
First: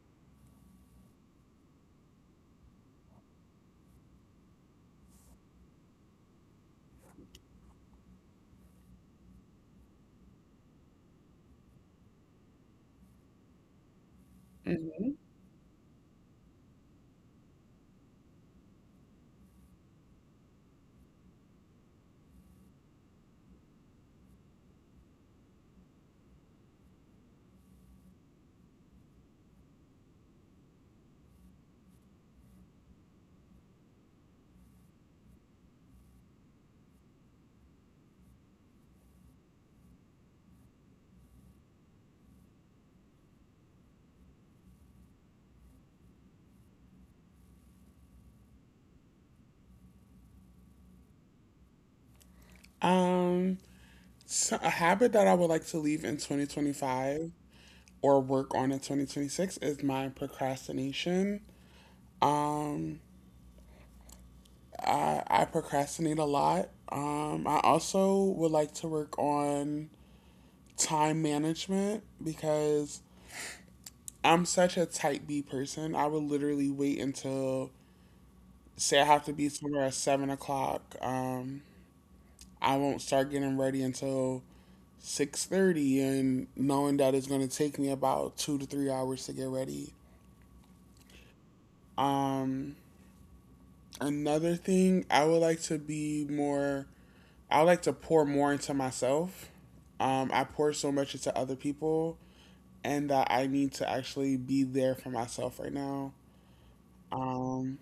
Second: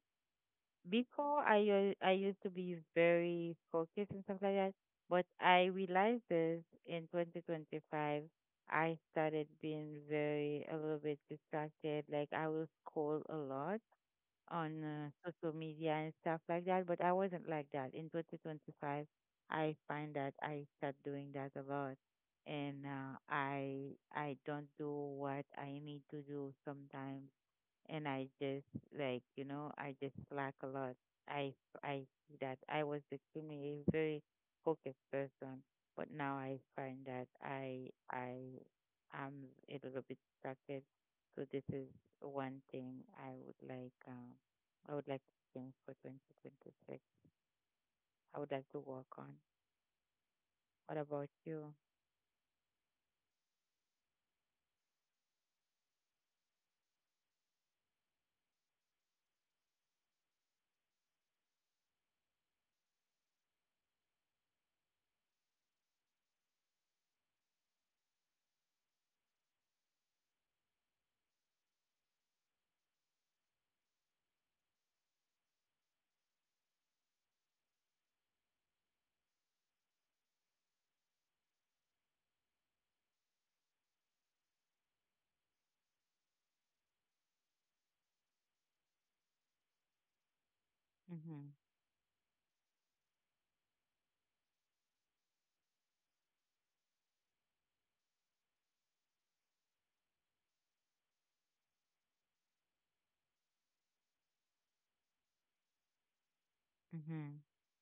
before I I used to be very focused and stuff like that, but I realized this in 2025. I started being very a little bit distracted. Like I will scroll a lot on Hmm. social media and stuff like that, but I wasn't like that in 2025. I find that I start doing that a lot, and I don't do what I need to do sometimes, and I just, like, you know, I just slack a lot. I I see that I was extremely a very focused person, but now I find that I am a little bit distracted. So this is one thing I would like, I would like to change for 2026. I would like to work on. What about you? Um, so a habit that I would like to leave in 2025 or work on in 2026 is my procrastination. Um, I procrastinate a lot. I also would like to work on time management because I'm such a type B person. I would literally wait until, say, I have to be somewhere at 7 o'clock. I won't start getting ready until 6:30, and knowing that it's going to take me about 2 to 3 hours to get ready. Mhm. Um, Another thing, I would like to be more I like to pour more into myself. I pour so much into other people, and that I need to actually be there for myself right now. Mhm. Um,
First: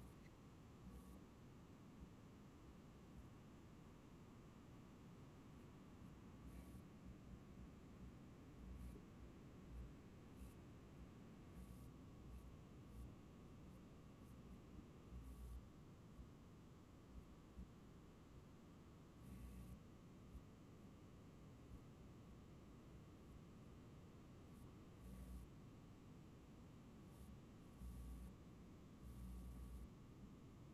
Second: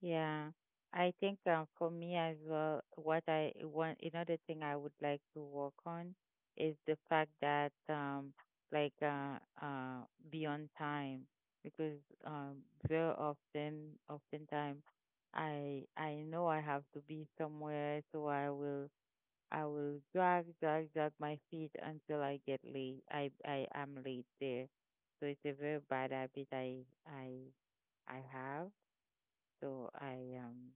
Yeah, I think for me as well, what I want, another thing I would like to work on is the fact that like uh, uh, be on time because, um, very often, oftentimes, I know I have to be somewhere, so I will drag my feet until I get late. I am late there, so it's a very bad habit I I have, so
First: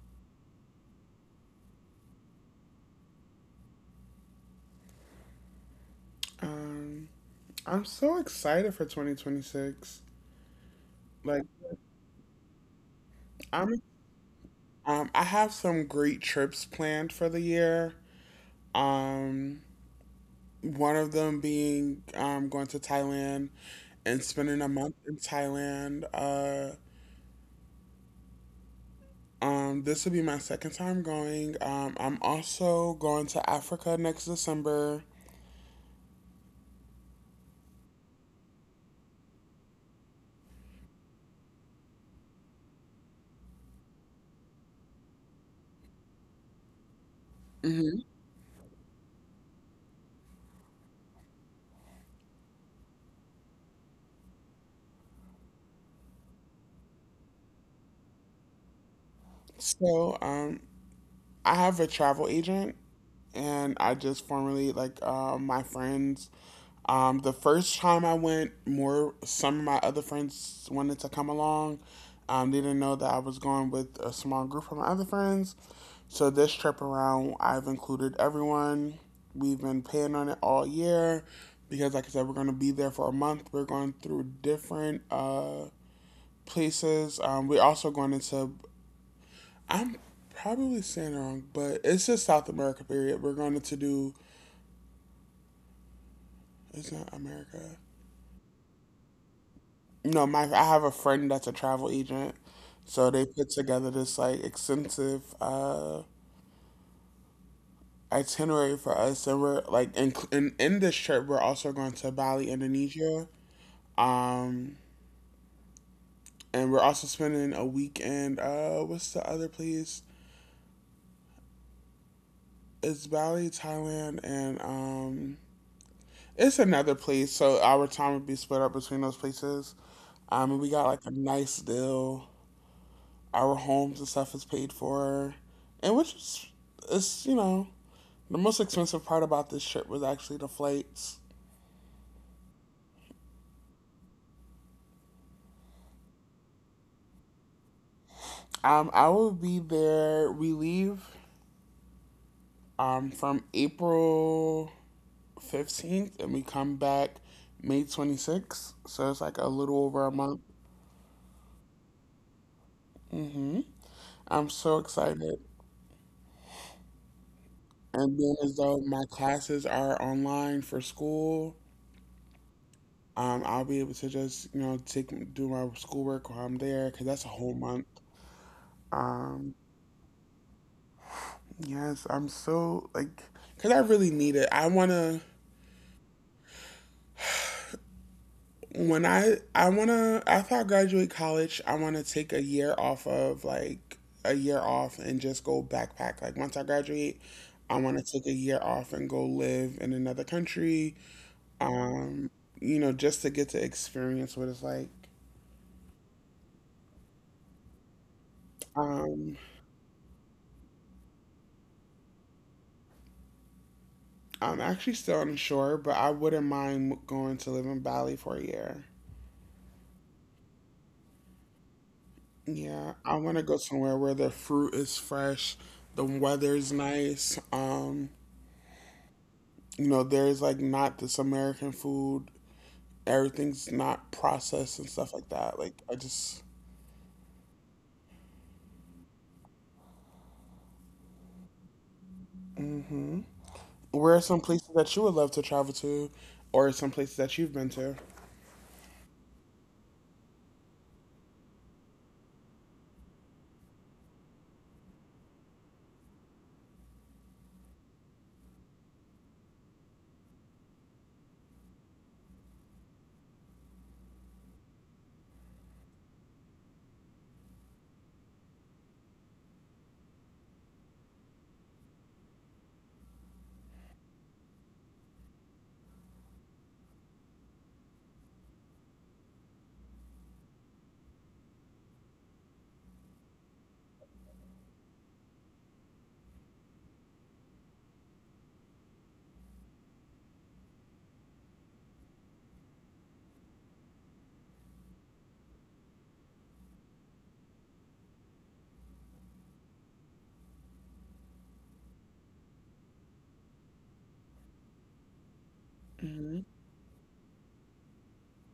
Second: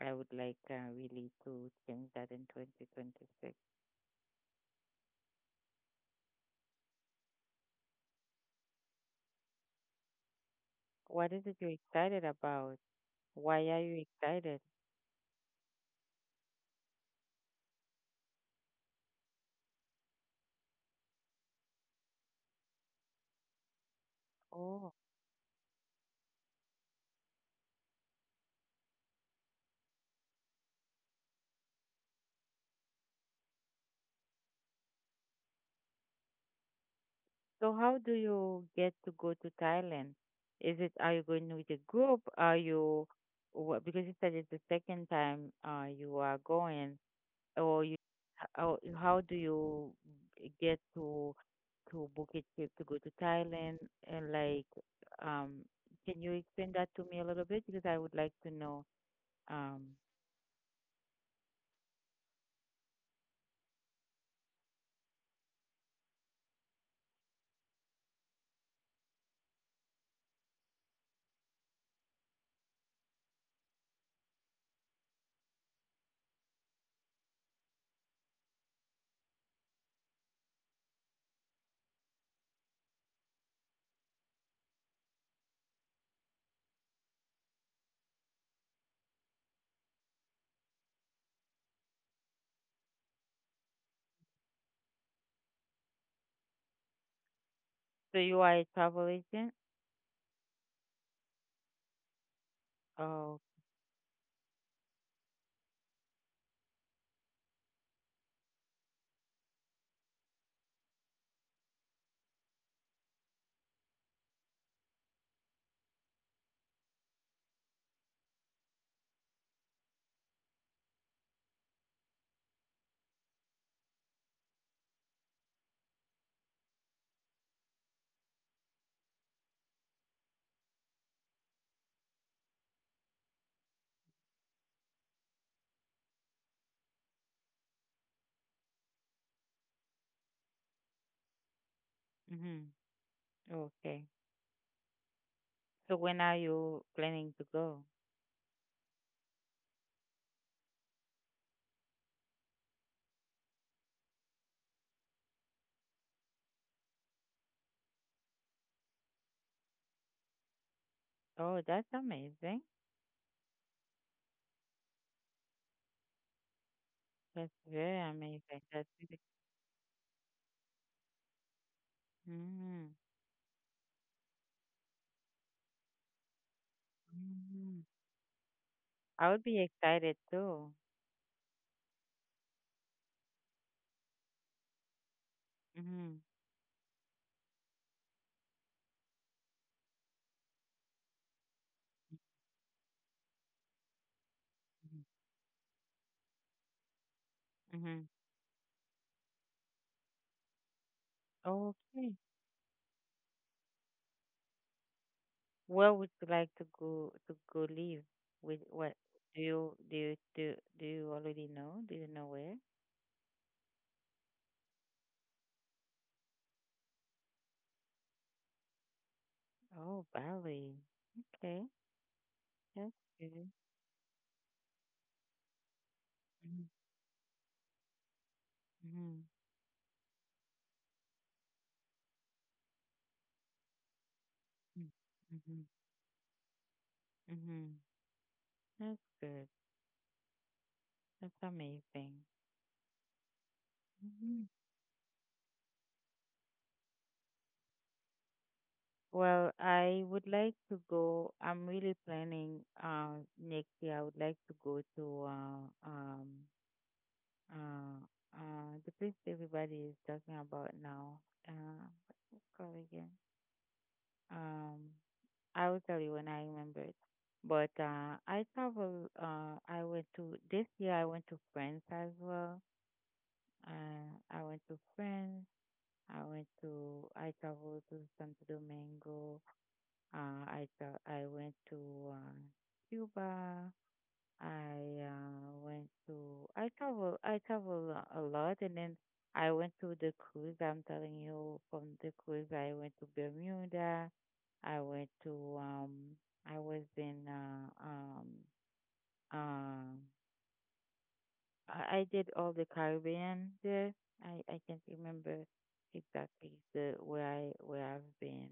I would like, really, to change that in 2026. um, I'm so excited for 2026. What Like, is it you're excited about? Why are I'm, you excited? I have some great trips planned for the year. Um, One of them being going to Thailand and spending a Oh, month in Thailand. This will be my second time going. I'm also going to Africa next December. so how do you get to go to Thailand? Is it are you going with a group? Are you because you said it's the second time you are going. Or you Hmm. How do you get to book a trip to go to Thailand and like, um can you explain that to me a little bit, because I would like to know. um So, I have a travel agent, and I just formally like my friends. The first time I went, more some of my other friends wanted to come along. They didn't know that I was going with a small group of my other friends. So this trip around, I've included everyone. We've been planning on it all year because, like I said, we're going to be there for a month. We're going through different places. We're also going into, I'm probably saying it wrong, but it's just South America period. We're going to do, it's not America. so you are a travel agent. No, my I have a friend that's a travel agent, so they Oh. put together this like extensive itinerary for us, and we're like in this trip we're also going to Bali, Indonesia, um, and we're also spending a weekend. What's the other place? It's Bali, Thailand, and it's another place. So our time would be split up between those places. And we got like a nice deal. Our homes and stuff is paid for, and which is you know, the most expensive part about this trip was actually the flights. Mhm. Okay. So when are you planning to go? I will be there. We leave from April 15th and we come back May 26th. So it's like a little over a month. Oh, that's amazing. Hmm. I'm so excited. That's very And then as amazing. though That's my really, classes are online for school, mm, I'll be able to just, you know, take do my schoolwork while I'm there because that's a whole month. mm. I would Um, be excited too. yes, I'm so like, cause I really need it. I wanna Mhm. when I wanna after I graduate college, I wanna take a year off of like a year off Mhm. and just go backpack. Like once I graduate, I wanna Mhm. take a year off and go live in another country. Okay. Um, you know, just to get to experience what it's like. Where would you like to go live? With what Um, do you do you already know? Do you know where? I'm actually still unsure, but I wouldn't mind going to live in Bali for a year. Oh, Bali. Okay, Yeah, that's I want to good. go somewhere where the fruit is fresh, the Mm-hmm. weather's nice. Mm-hmm. You know, there's like not this American food. Everything's not processed and stuff like that. Mm-hmm. Like, I just, Mm-hmm, mm-hmm. That's good. That's amazing. where are some Mhm. places that you would love to travel to, or some places that you've been to? Well, I would like to go. I'm really planning next year. I would like to go to uh the place everybody is talking about now. Uh, what's it called again? Um, I will tell you when I remember it. But I travel. I went to this year. I went to France as well. I went to France. I went to. I traveled to Santo Domingo. I went to uh, Cuba. I went to I travel a lot, and then I went to the cruise. I'm telling you, from the cruise I went to Bermuda. I went to I was in um I did all the Caribbean there. I can't remember Hmm. exactly the where I where I've been.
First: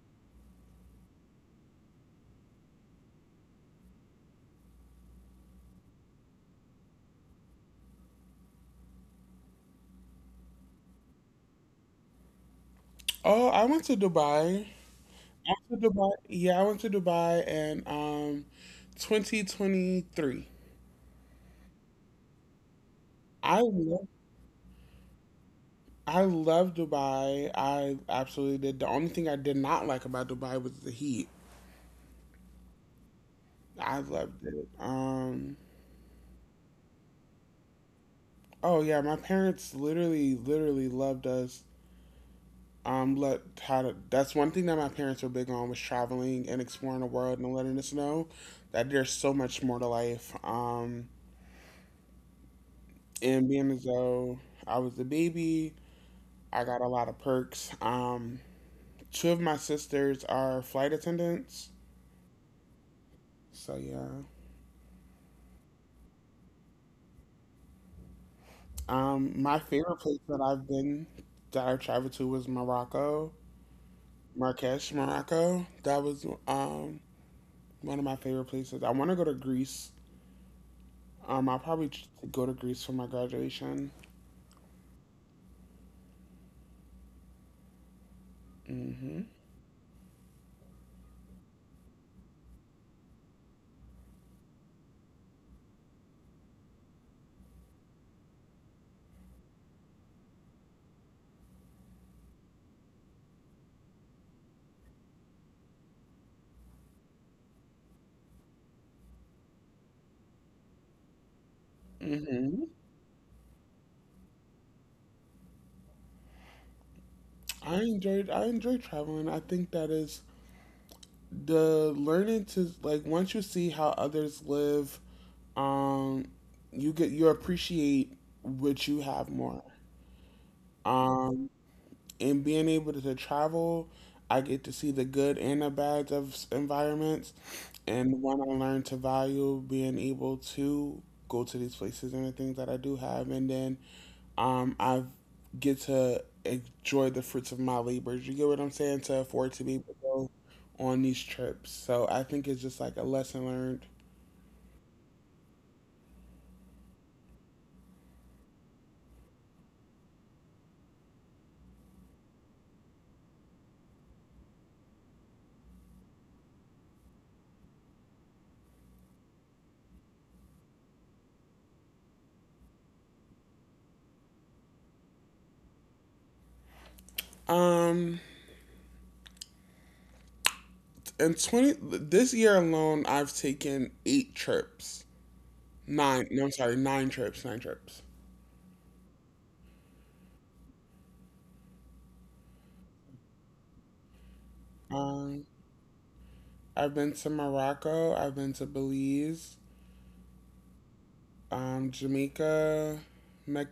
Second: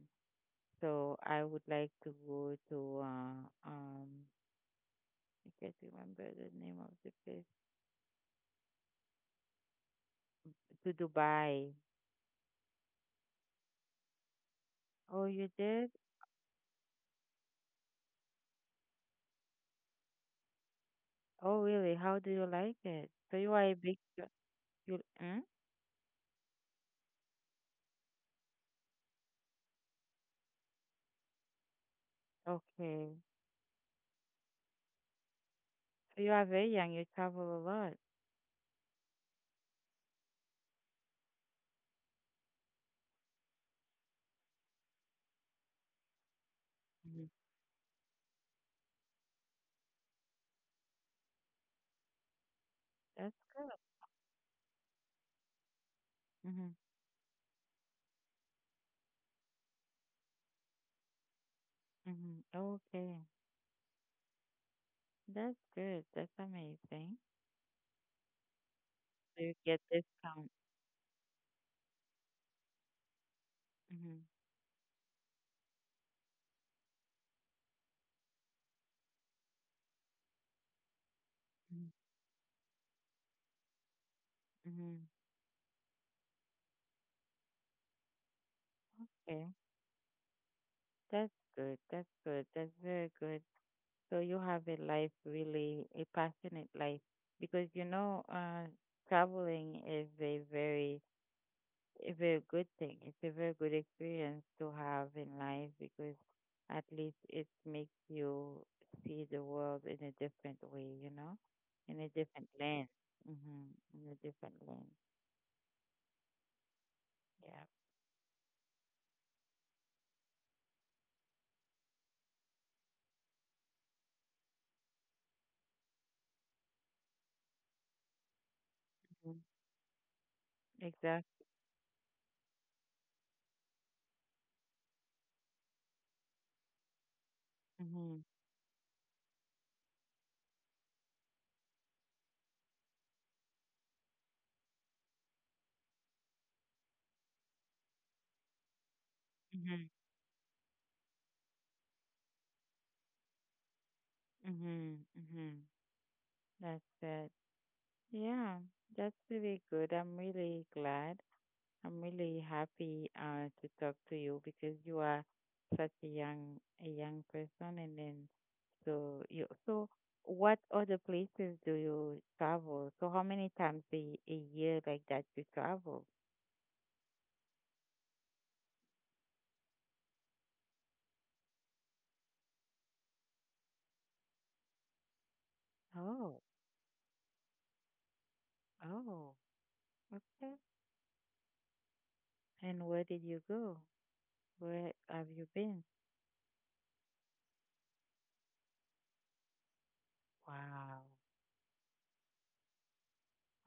So I would like to go to I can't remember the name of the place, to Dubai. Oh, I went to Dubai. Oh, you I went to did? Dubai. Yeah, I went to Dubai in 2023. Oh, really? How do you like it? So you I are a big love you mm? I love Dubai. I absolutely did. The only thing I did not like about Dubai was the heat. Okay. I loved it. So you are very young. You travel a lot. Oh yeah, my parents literally, literally loved us. Let how to, that's one thing that my parents were big on was traveling and exploring the Hmm. world and letting us know that there's so much more to life. That's And being good. as though I was a baby, I Mhm. got a lot of perks. Two of my sisters are flight attendants, Mhm. Okay. so yeah. That's good. That's amazing. So you My get favorite place that discount. I've been that I've traveled to was Morocco, Mhm. Marrakesh, Morocco. That was one of my favorite places. I want to go to Greece. I'll Hmm. probably ch- go to Greece for my graduation. Mhm. Mhm. Okay. That's good. That's good. That's very good. So you have a life, really, a passionate life, because you know traveling is a very good thing. It's a very good experience to have in life, because at least it makes you see the world in a different way, you know, in a different Mhm. lens. Hmm. In a different lens. Yeah. I enjoy traveling. I think that is the learning to like once you see how others live, um, you get you appreciate what you have Hmm. more. Exactly. Um, and being able to travel, I get to see the good and the bads of s- environments. Hmm. And when I learn to value being able to go to these places and the things that I do have, and then I get to enjoy the fruits of my labors. You get what I'm saying? To afford to be able Hmm. to go on these trips. So I think it's just like a lesson learned. Hmm. Hmm. That's it. Yeah, that's really good. I'm really glad I'm really happy, to talk to you because you are such a young person, and then so you so what other places do you travel? So how many times a year like that you travel? Um, in 20, this year alone, I've taken 8 trips. Nine, no, Oh, I'm sorry, 9 trips, 9 trips. oh, okay. And where did you go? Where have Um, you been? I've been to Morocco, I've been to Belize, Wow, Jamaica,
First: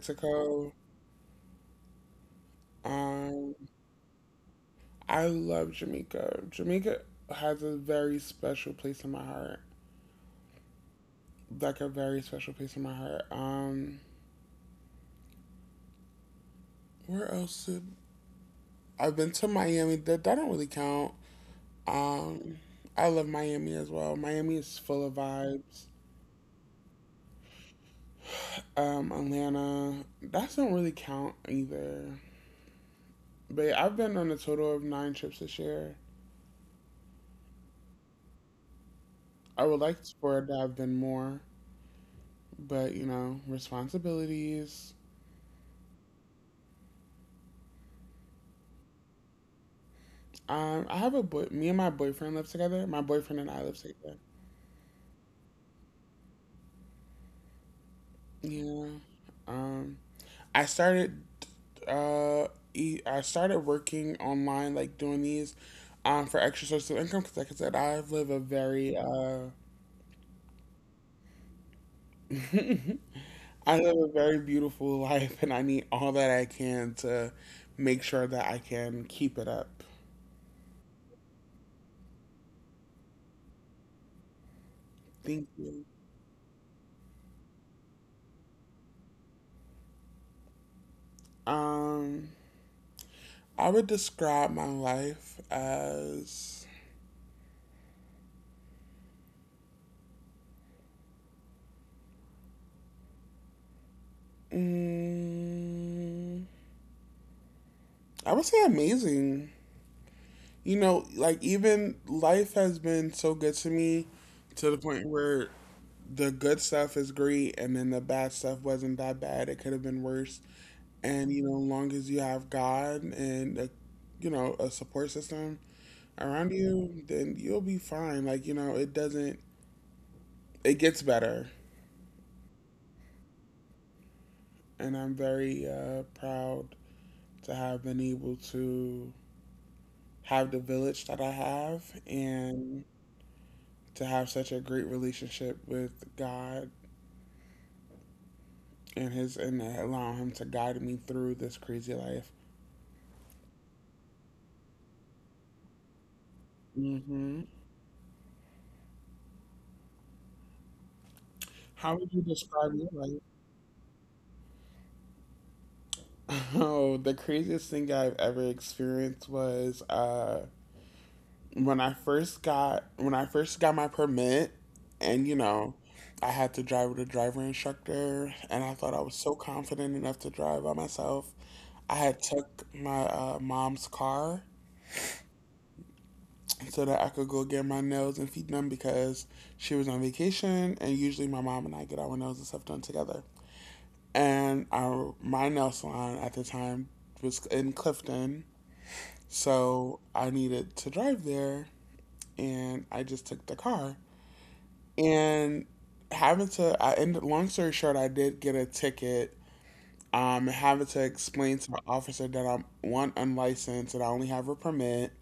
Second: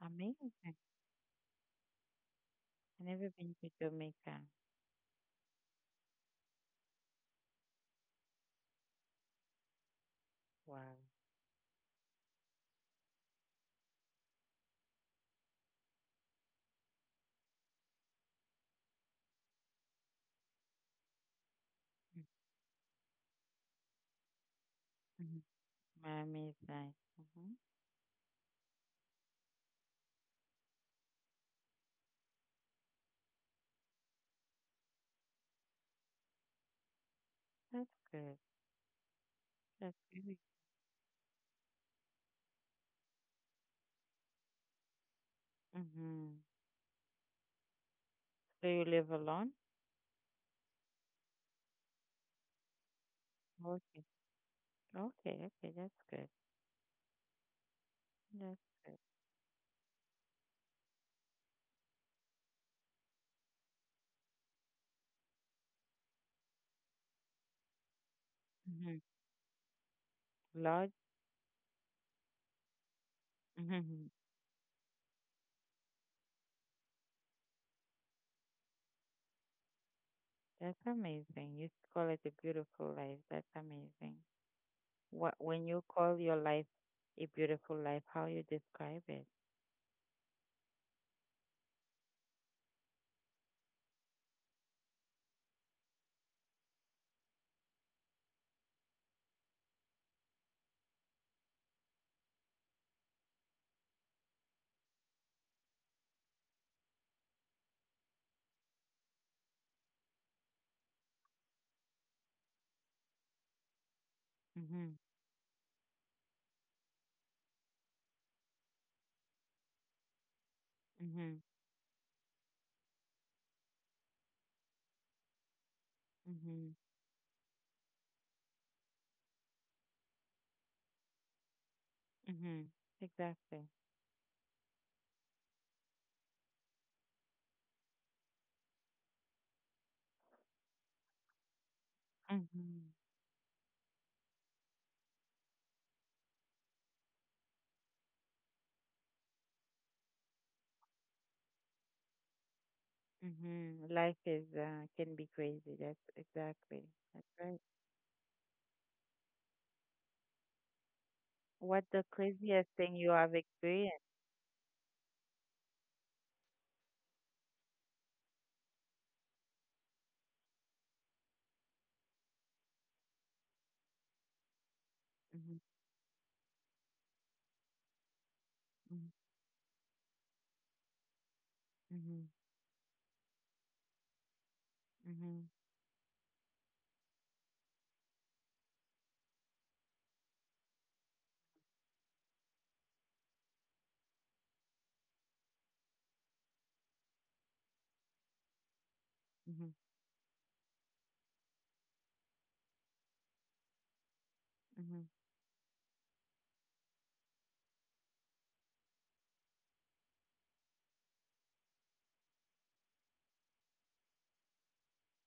amazing! I never been Um, to Jamaica. I love Jamaica. Jamaica has a very special place in my heart, Wow, like a very special place in my heart. Where else? Did, I've been to Miami. That that don't really count. Um, I love Miami as well. Miami is full of mm-hmm. vibes. Miami is nice. Hmm. Atlanta. That don't really count either. But yeah, I've been on a total of 9 trips this year. That's good. I would That's like good. for it to have done more, but you know, responsibilities. Mm-hmm. Do you live alone? I have a boy. Me and my boyfriend live together. My boyfriend and I live Okay. together. Okay, okay, that's good. That's Yeah. good. Um, I started. Uh, I started working online, like doing these, for extra sources of income. Because, like I said, I live a Mm-hmm. very Lodge? I live Mm-hmm. a very beautiful life, and I need all that I can to make sure that I can keep it up. That's amazing. You call it a beautiful life. That's amazing. What, Thank when you you. call your life a beautiful life, how you describe it? Um, I would describe my life as. Mm, I would say amazing. You know, like even life has been so good to me to the Mm-hmm. point where the good stuff is great and then the bad stuff wasn't that bad. It could have been worse. Mm-hmm. And, you know, long as you have God and a, you know, a support system around Mm-hmm. you, then you'll be fine. Like, you know, it doesn't, it gets better. Mm-hmm. Exactly. And I'm very proud to have been able to have the village that I have Mm-hmm. and to have such a great relationship with God and his and allowing him to guide me through this crazy life. Mm-hmm. Life is, can be crazy. That's exactly. That's Hmm. right. What the How would you craziest describe thing your you life? have experienced? Oh, the craziest thing I've ever experienced was when I first got when I first got my permit, and you Mm-hmm. know, I had to drive with a driver instructor, and I thought Mm-hmm. I was so confident enough to drive by myself. I Mm-hmm. had took my mom's car Mm-hmm. so that I could go get my nails and feet done because she was on vacation, and usually my mom and I get our nails and stuff done together. And our my nail salon at the time was in Clifton, Mm-hmm. so I needed to drive there, and I just took the car. Mhm. And having to, I ended. Long story short, I did get a ticket. Having to explain to the officer that I'm one unlicensed and I only have a permit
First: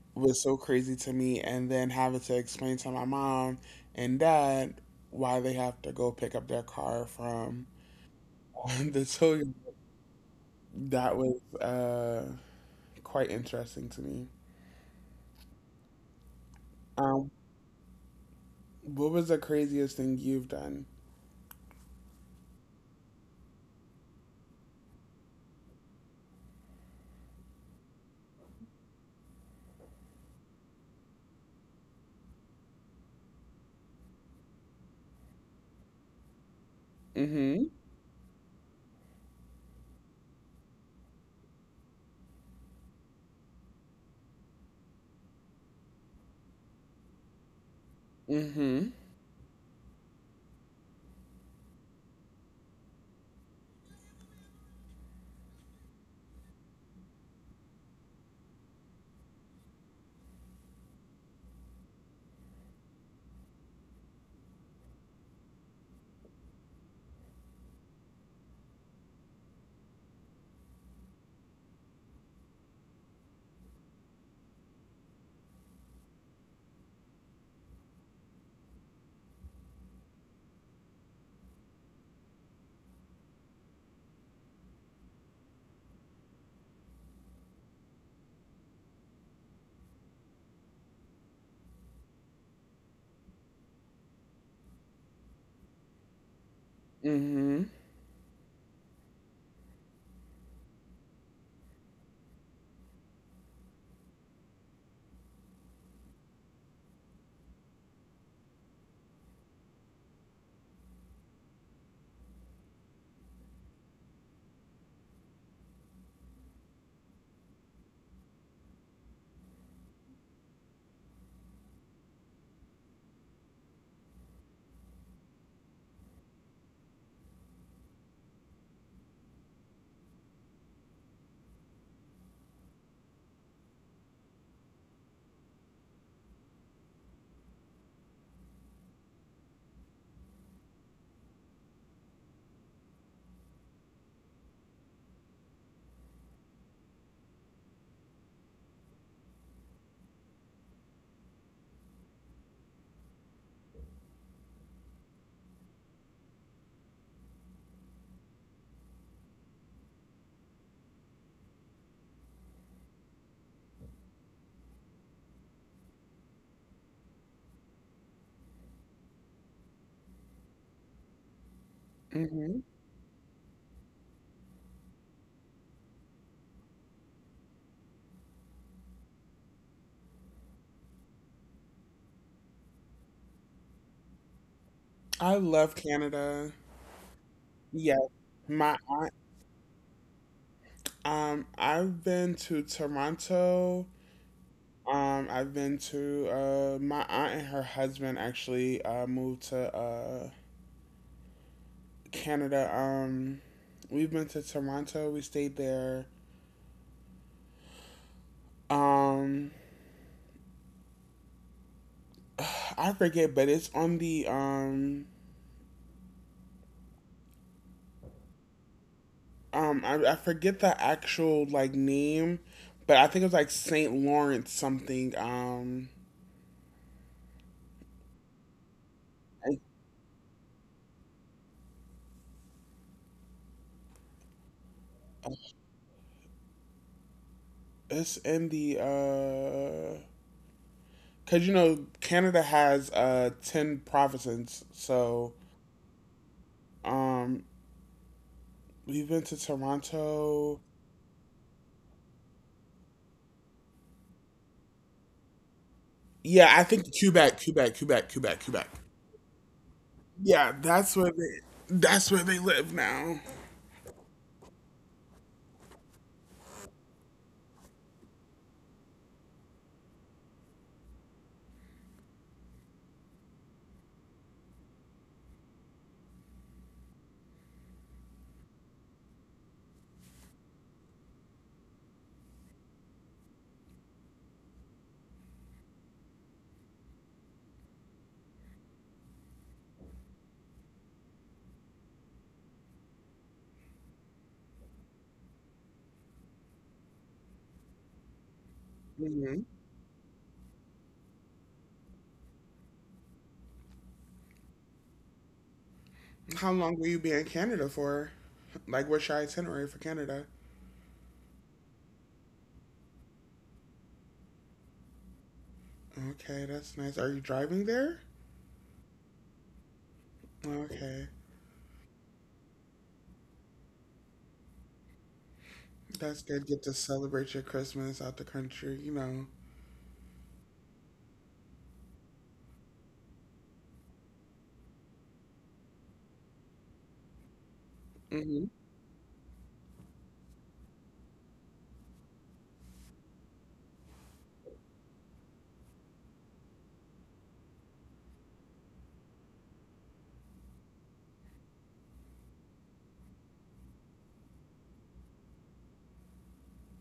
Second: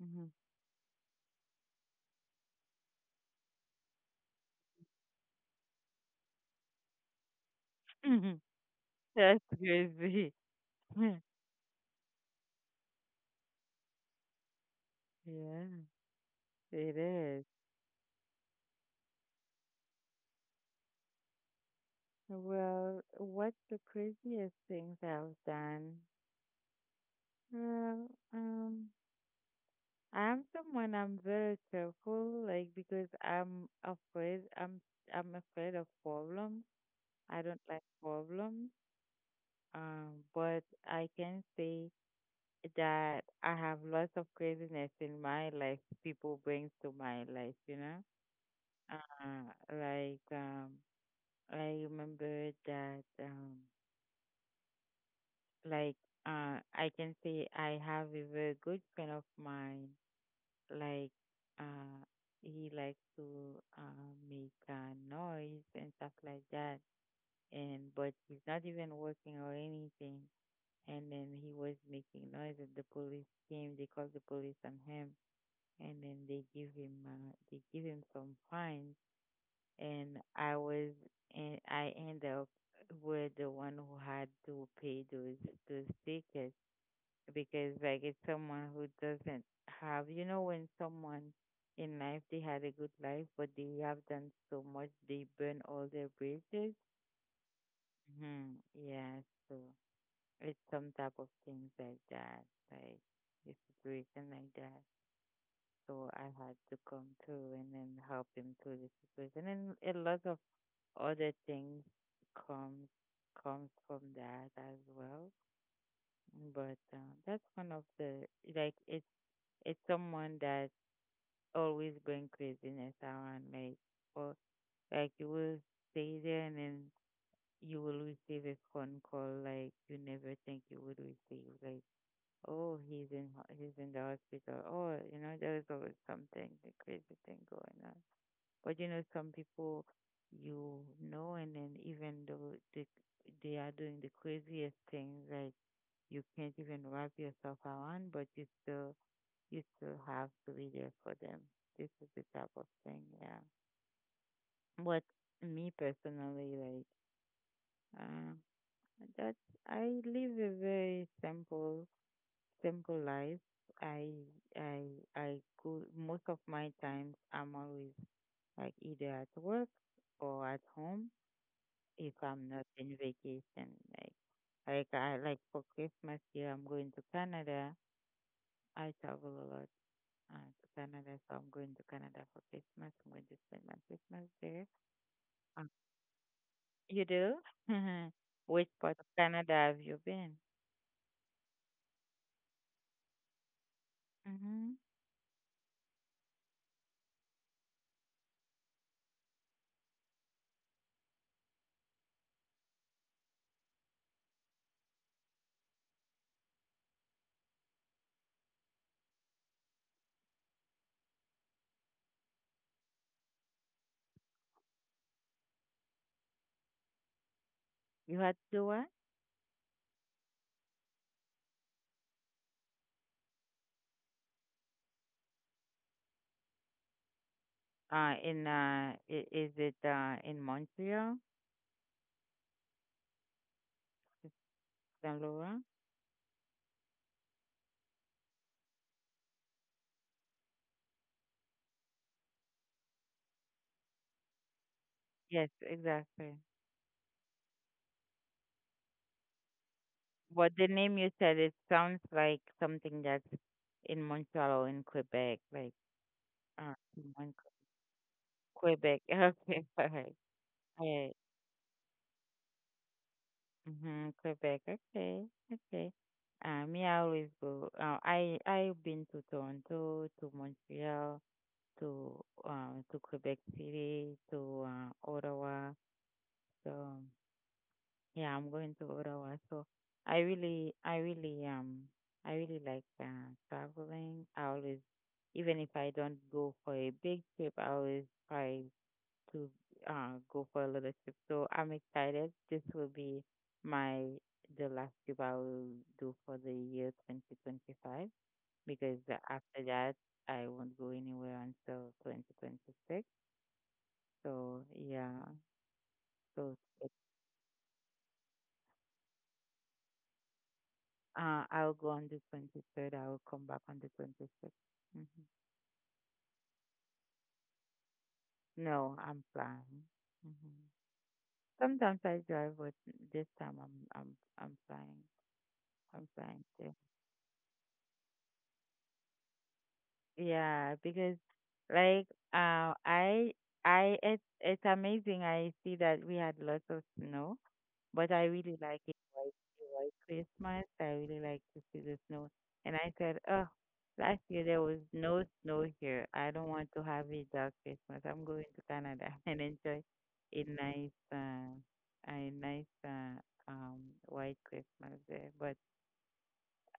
Mhm. was so crazy to me and then having to explain to my mom and dad why they have to go pick up their car from Mhm. the tow That's yard. crazy. That was quite interesting to me. Yeah, it Um, is. what was the craziest thing you've done? Well, what's the craziest things I've done? Well, I'm someone I'm very careful, like, because I'm afraid. I'm afraid of problems. I don't Mm-hmm. like problems. But I can say that I have lots of craziness in my life. People brings to my life, you know. Mm-hmm. Uh, like um, I remember that like I can say I have a very good friend of mine. Like, uh, he likes to make noise and stuff like that. And but he's not even working or anything. And then he was making noise, and the police came. They called the police on him, and then they give him some fines, and I was and I end up with the one who had to pay those tickets, because like it's someone who doesn't have, you know, when someone in life they had a good life, but they have done so much, they burn all their bridges. Mm-hmm. Hmm. Yeah, so it's some type of things like that, like a situation like that. So I had to come through and then help him through the situation, and a lot of other things comes comes from that as well. But that's one of the like it's someone that always bring craziness around, like or like you will stay there and then you will receive a phone call like you never think you would receive, like oh he's in the hospital, or you know there's always something a crazy thing going on. But you know, some people, you know, and then even though they are doing the craziest things, like, you can't even wrap yourself around, but you still have to be there for them. This is the type of thing, yeah. But me personally, like, uh, that I live a very simple, simple life. I I I go most of my times. I'm always like either at work or at home if I'm Mm-hmm. not in vacation. Like, like I like for Christmas here, I'm going to Canada. I travel a lot to Canada, so I'm going to Canada for Christmas. I'm going to spend my Christmas there. I Um, love Canada. You do? Yes. Which My part of aunt, Canada have you been? I've been to Toronto. Hmm. I've been to my aunt and her husband actually moved to Canada. We've been to Toronto. We stayed there. Um, I forget, but it's on the You had to what? I forget the actual like name, but I think it was like Saint Lawrence something. Is I- it in Montreal, is Saint Laurent? it's in the cause you know Canada has 10 provinces, so Yes, exactly. um we've been to But Toronto. the name you said, it sounds like something that's in Montreal or in Quebec, like. Yeah, I Uh, think Mon- Quebec. Quebec. Okay, alright, Yeah, alright. That's where they live now. Mm-hmm, Quebec. Okay, okay. Me, I always go. I I've been to Toronto, to Montreal, to Quebec City, to Ottawa. So yeah, I'm going to Ottawa. So I really, I really, um, I really like traveling. I always, even if I don't go for a big trip, I always try to go for a little trip. So I'm excited. This will be my the last trip I will do for the year 2025, because Hmm. after that I won't go anywhere until 2026. So yeah, How so long will it- you be in Canada for? Like, what's your itinerary for Canada? I'll go on the 23rd. I will come back on the 26th. Mm-hmm. Okay, that's nice. Are you driving there? No, I'm flying. Hmm. Okay, Sometimes I drive, but this time I'm flying. I'm that's flying good. Get to too. celebrate your Christmas out the country, you Yeah, because like uh I I it's amazing. I see that we had lots of snow, but I know. really like it white white Christmas. I really like to see the snow. And I said, oh, last year there was no snow here. I don't want to have a dark Christmas. I'm going to Canada and enjoy a nice um white Christmas there. But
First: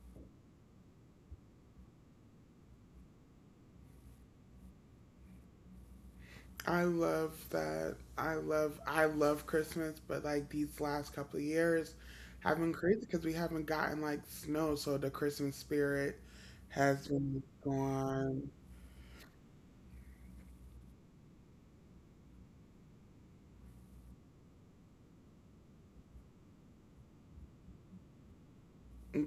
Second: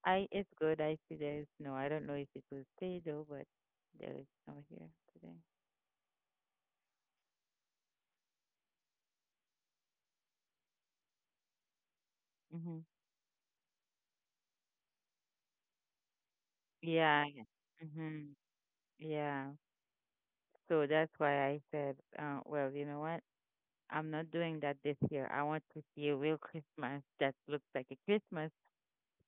I it's good. I see there's no. I don't know if it will stay though, but there is no here today. I love that. I love Christmas, but like these last couple of years have been Mhm. crazy because we haven't gotten like snow, so the Christmas spirit has Yeah. Yeah. been Mhm. gone. Yeah. So that's why I said, well, you know what? I'm not doing that this year. I want to see a real Christmas that looks like a Christmas.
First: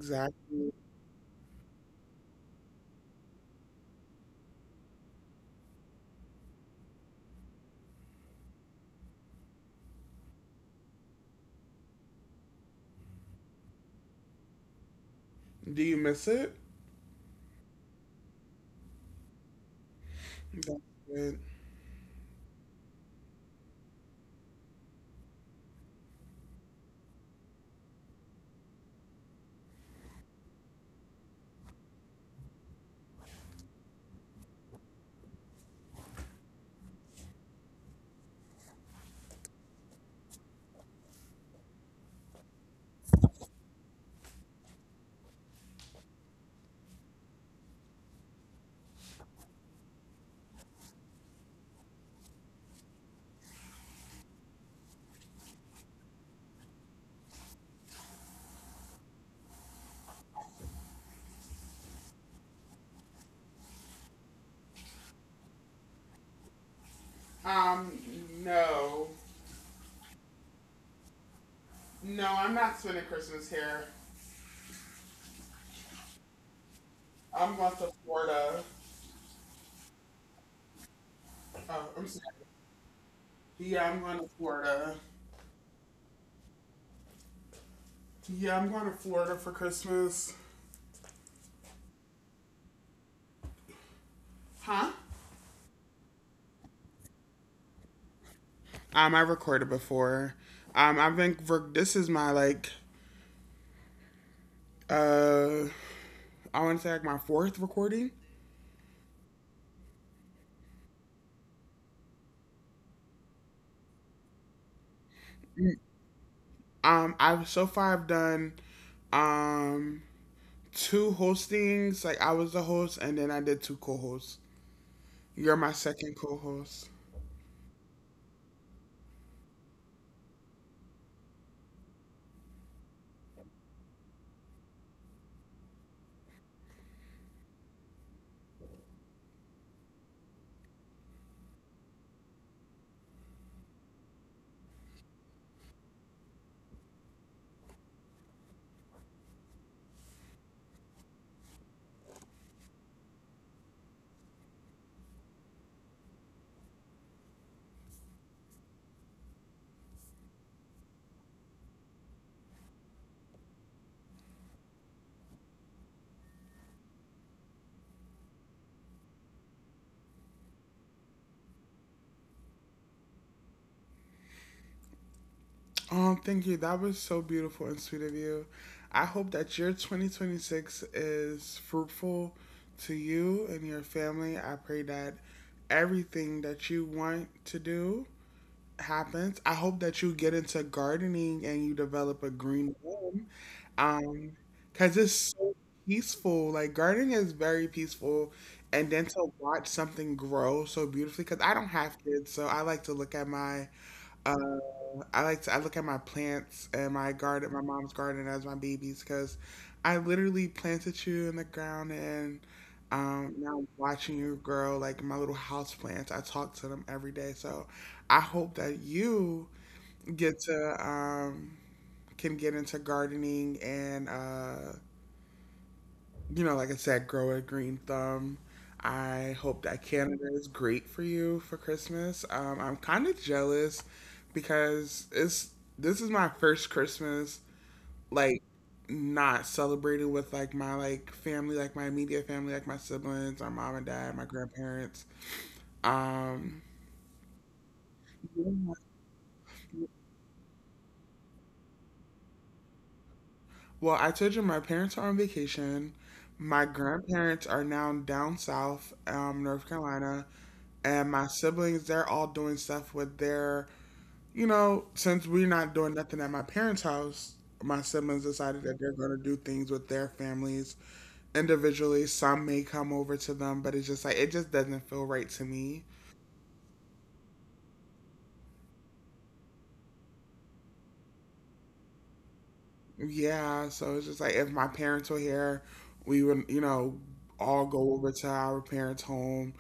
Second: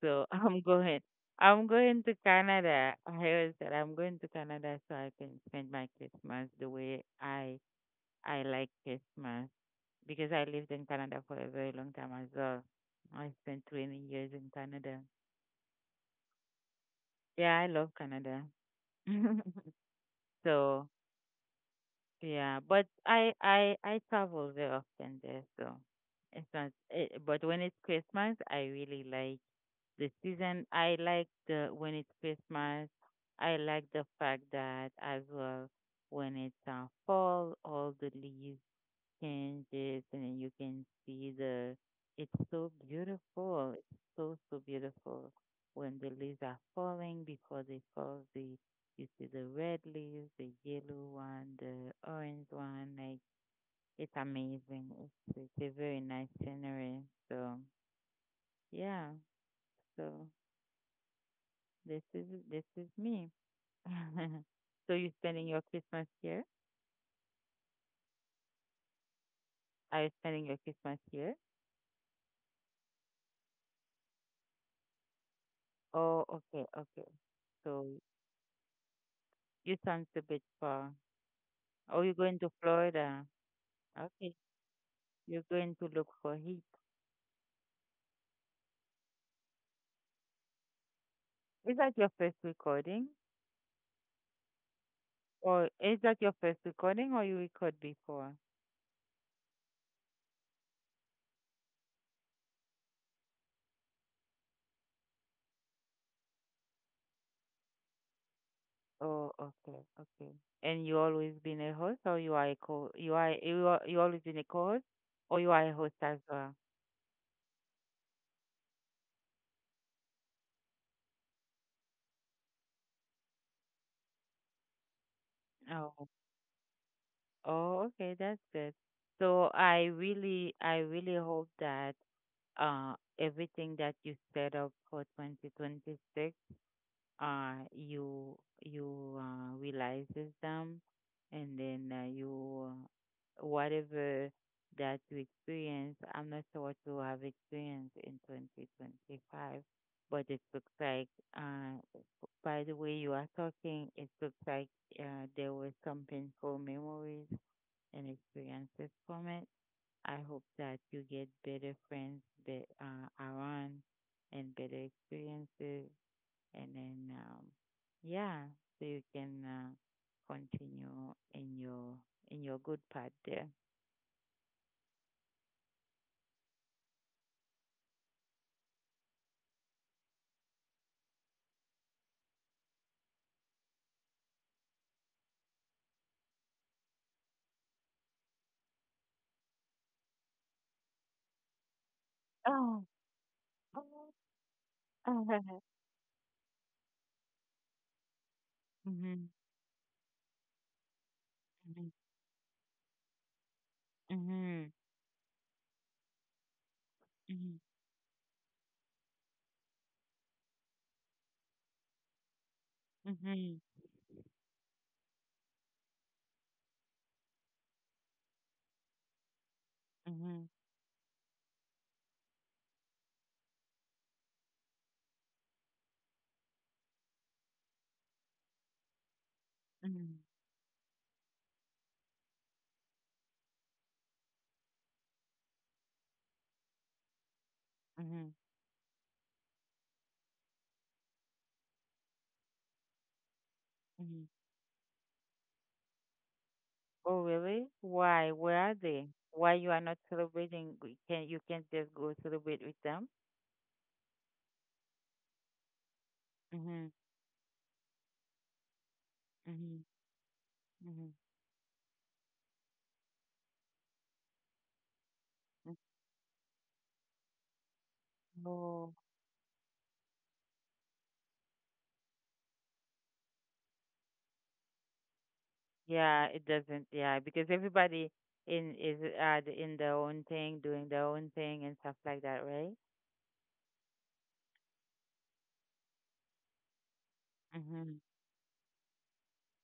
So I'm going. I'm going to Canada. I always said I'm going to Canada so I can spend my Christmas the way I like Christmas, because I lived in Canada for a very long time as well. I spent 20 years in Canada. Do you miss it? Yeah, I love Canada. That's So, it. yeah, but I travel very often there, so it's not it, but when it's Christmas, I really like the season. I like the when it's Christmas. I like the fact that as well when it's fall, all the leaves changes, and you can see the it's so beautiful, it's so beautiful when the leaves are falling before they fall, the you see the red leaves, the yellow one, the orange one, like it's amazing, it's a very nice scenery. So yeah. So this is me. So you're spending your Christmas here? Um, no, Are you spending your Christmas here? no, I'm not spending Christmas here. Oh, okay, okay. I'm going So to Florida. you sound a bit far. Oh, Oh, I'm you're sorry. going to Florida. Yeah, I'm going to Okay. Florida. You're going to look for heat. Yeah, I'm going to Florida for Christmas. Is that your first recording? Huh? Or is that your first recording or you record before? I recorded before. I've been. This is my like. Uh, I want to say like my fourth recording. Oh, okay, okay. And you always been a host, or you are a co you are you are you always been a co-host or you are a host as well? I've so far I've done, um, two hostings. Like I was the host, and then I did two co-hosts. You're my Oh, second co-host. oh, okay, that's good. So I really hope that everything that you set up for 2026, you you realizes them, and then you whatever that you experience. I'm not sure what you have experienced in 2025, but it looks like uh, by the way you are talking, it looks like there were some painful memories and experiences from it. I hope that you get better friends around, and better experiences, and then, yeah, so you can continue in your good part there. Oh, thank you. That was so beautiful and sweet of you. I hope that your 2026 is fruitful to you and your family. I pray that everything that you want to do happens. I hope that you get into gardening and you develop a green Oh. thumb. Um, Cause it's so peaceful. Like gardening is very peaceful, and then Mm-hmm. to watch something grow so beautifully. Cause I don't Mm-hmm. have kids, so I like to look at my uh, Mm-hmm. I look at my plants and my garden, Mm-hmm. my mom's garden as my babies because I literally planted you in the ground and Mm-hmm. now I'm watching you grow like my little house plants. I talk to them every day, so I hope that you get to can get into gardening and you know, like I said, grow a green thumb. I hope that Mm-hmm. Canada is great for you for Christmas. I'm kind of jealous because it's this is my first Christmas like not celebrated with like my like family, like my immediate family, like my siblings, my mom and Mm-hmm. dad, my grandparents. Um, Oh, really? Why? Where are they? Why you are not celebrating? We Can you can't just go celebrate with them? well, I told you my parents are on vacation. My Mm-hmm. grandparents are now down south, North Mm-hmm. Carolina, and Mm-hmm. my siblings, they're all doing stuff with their, you know, since we're not doing nothing at my parents' house, my siblings decided that Oh. they're going to do things with their families individually. Some may come over to them, but it's just like, it just doesn't feel right to me. Yeah, it doesn't. Yeah, because everybody in is in their own thing, doing their own thing and stuff like that, right? Yeah, so it's just like if my parents were here, we would, you know, all go Mhm. over to our parents' home.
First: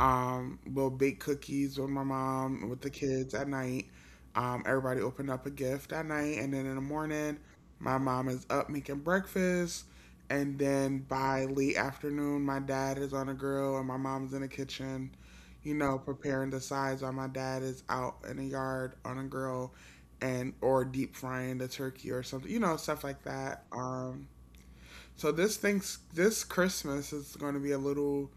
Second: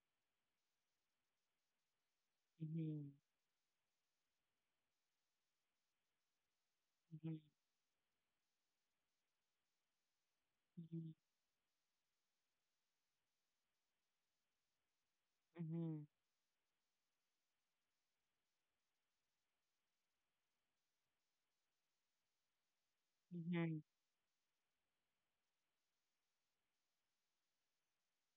We'll bake cookies with my mom, with the Mhm. kids at night. Everybody opened up a gift at night, and then in the Mhm. morning, my mom is up making breakfast, and then Mhm. by late afternoon, my dad is on the grill and my mom's in the kitchen, you know, Mhm. preparing the sides while my dad is out in the yard on a grill and or deep frying the turkey or something, you know, stuff like that. Mhm. So this Christmas is going to be a little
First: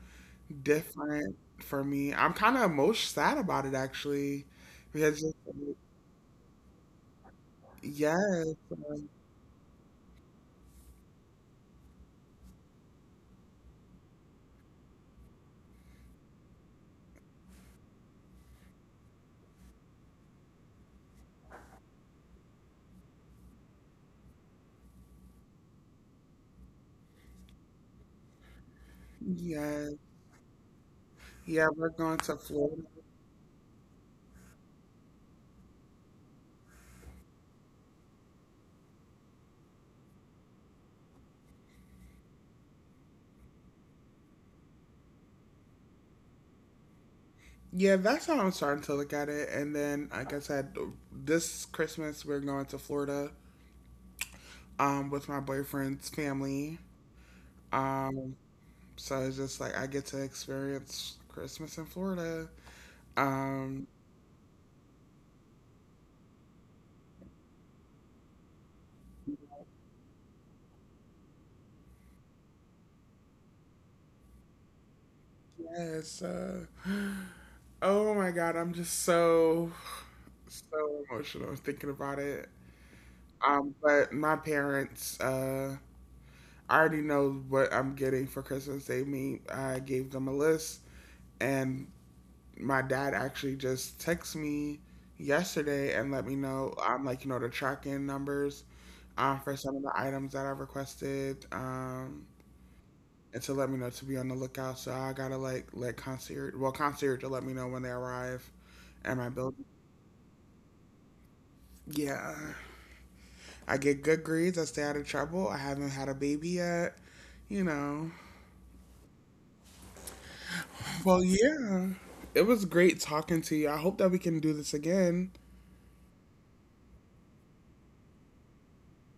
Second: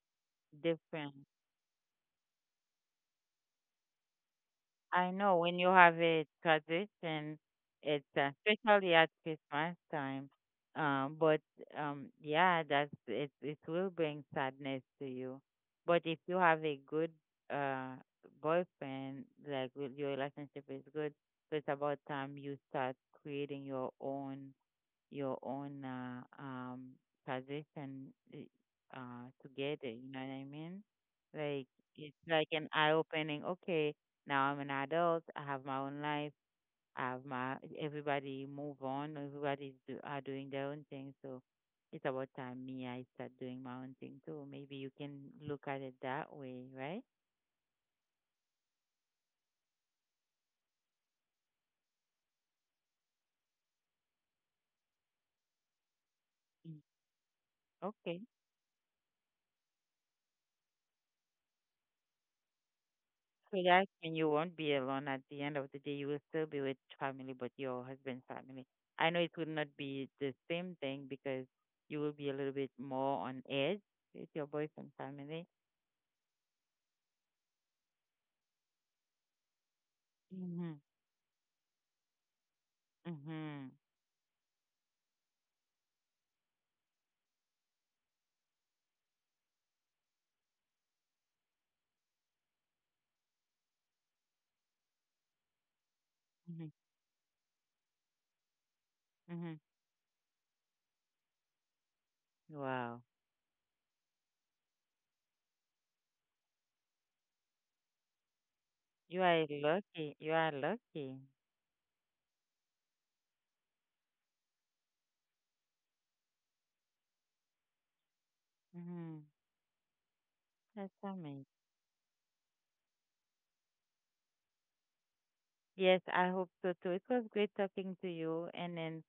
Different. different for me. I'm kind of most sad about it actually, I because it's know when you like, have a tradition, it's yes, especially um, at Christmas time. But yeah, that's it. It will bring sadness to you. But if you have a good uh boyfriend, like with your relationship is good, so it's about time you start creating your own position i- together, yes, you know what I mean? yeah, Like we're it's going to like an Florida. eye opening. Okay, now I'm an adult, I have my own life, I have my everybody move on, everybody's are doing their own thing, so it's about time me I start doing my own thing too. Maybe you can look at it that way, right? Yeah, that's how I'm starting to look at it. And then, like I said, this Christmas we're going to Florida with my boyfriend's family. Mm. Okay. Um, so it's just like I get to experience Christmas in Florida. Um, Relax and you won't be alone. At the end of the day, you will still be with family, but your husband's family. I know it will not be the same thing because you will be a little bit more on edge with your boyfriend family. yes. Oh my God, I'm just Mm-hmm. so emotional thinking about it. Mm-hmm. But my parents, I already know what I'm getting for Christmas. I gave them a list, and my dad actually just texted me yesterday and let me know. Mm-hmm. Like, you know, the tracking numbers for Mm-hmm. some of the items that I requested. Wow. And to let me know to be on the lookout. So I gotta like well, concierge to let me know when they arrive at my You are building. lucky. You are lucky. Yeah. I get good grades. I stay out of trouble. I haven't had a baby yet. You know. Mm-hmm. That's Well, amazing. yeah. It was great talking to you. I hope that we can do this again. Yes, I hope so too. It was great talking to you, and then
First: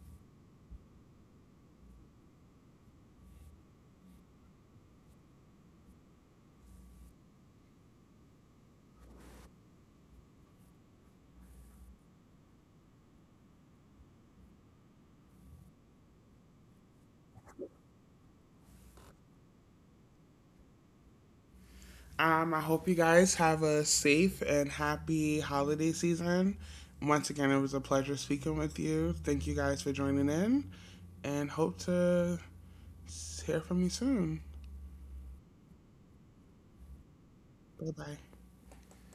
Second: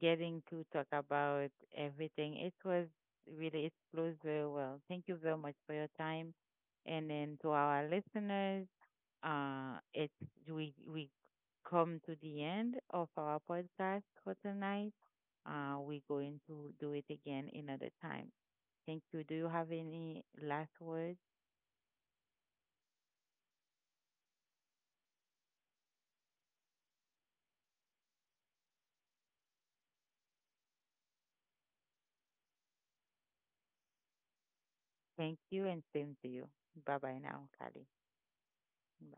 getting to talk about everything. It was really, it flows very well. Thank you very much for your time. And then to our listeners, it's we come to the end of our podcast for tonight. We're going to do it again another time. Thank you. Do you have any last words? I hope you guys have a safe and happy holiday season. Once again, it was a pleasure speaking with you. Thank you guys for joining in and hope to hear from you soon. Thank you, and same to you. Bye bye now, Kali. Bye bye. Bye.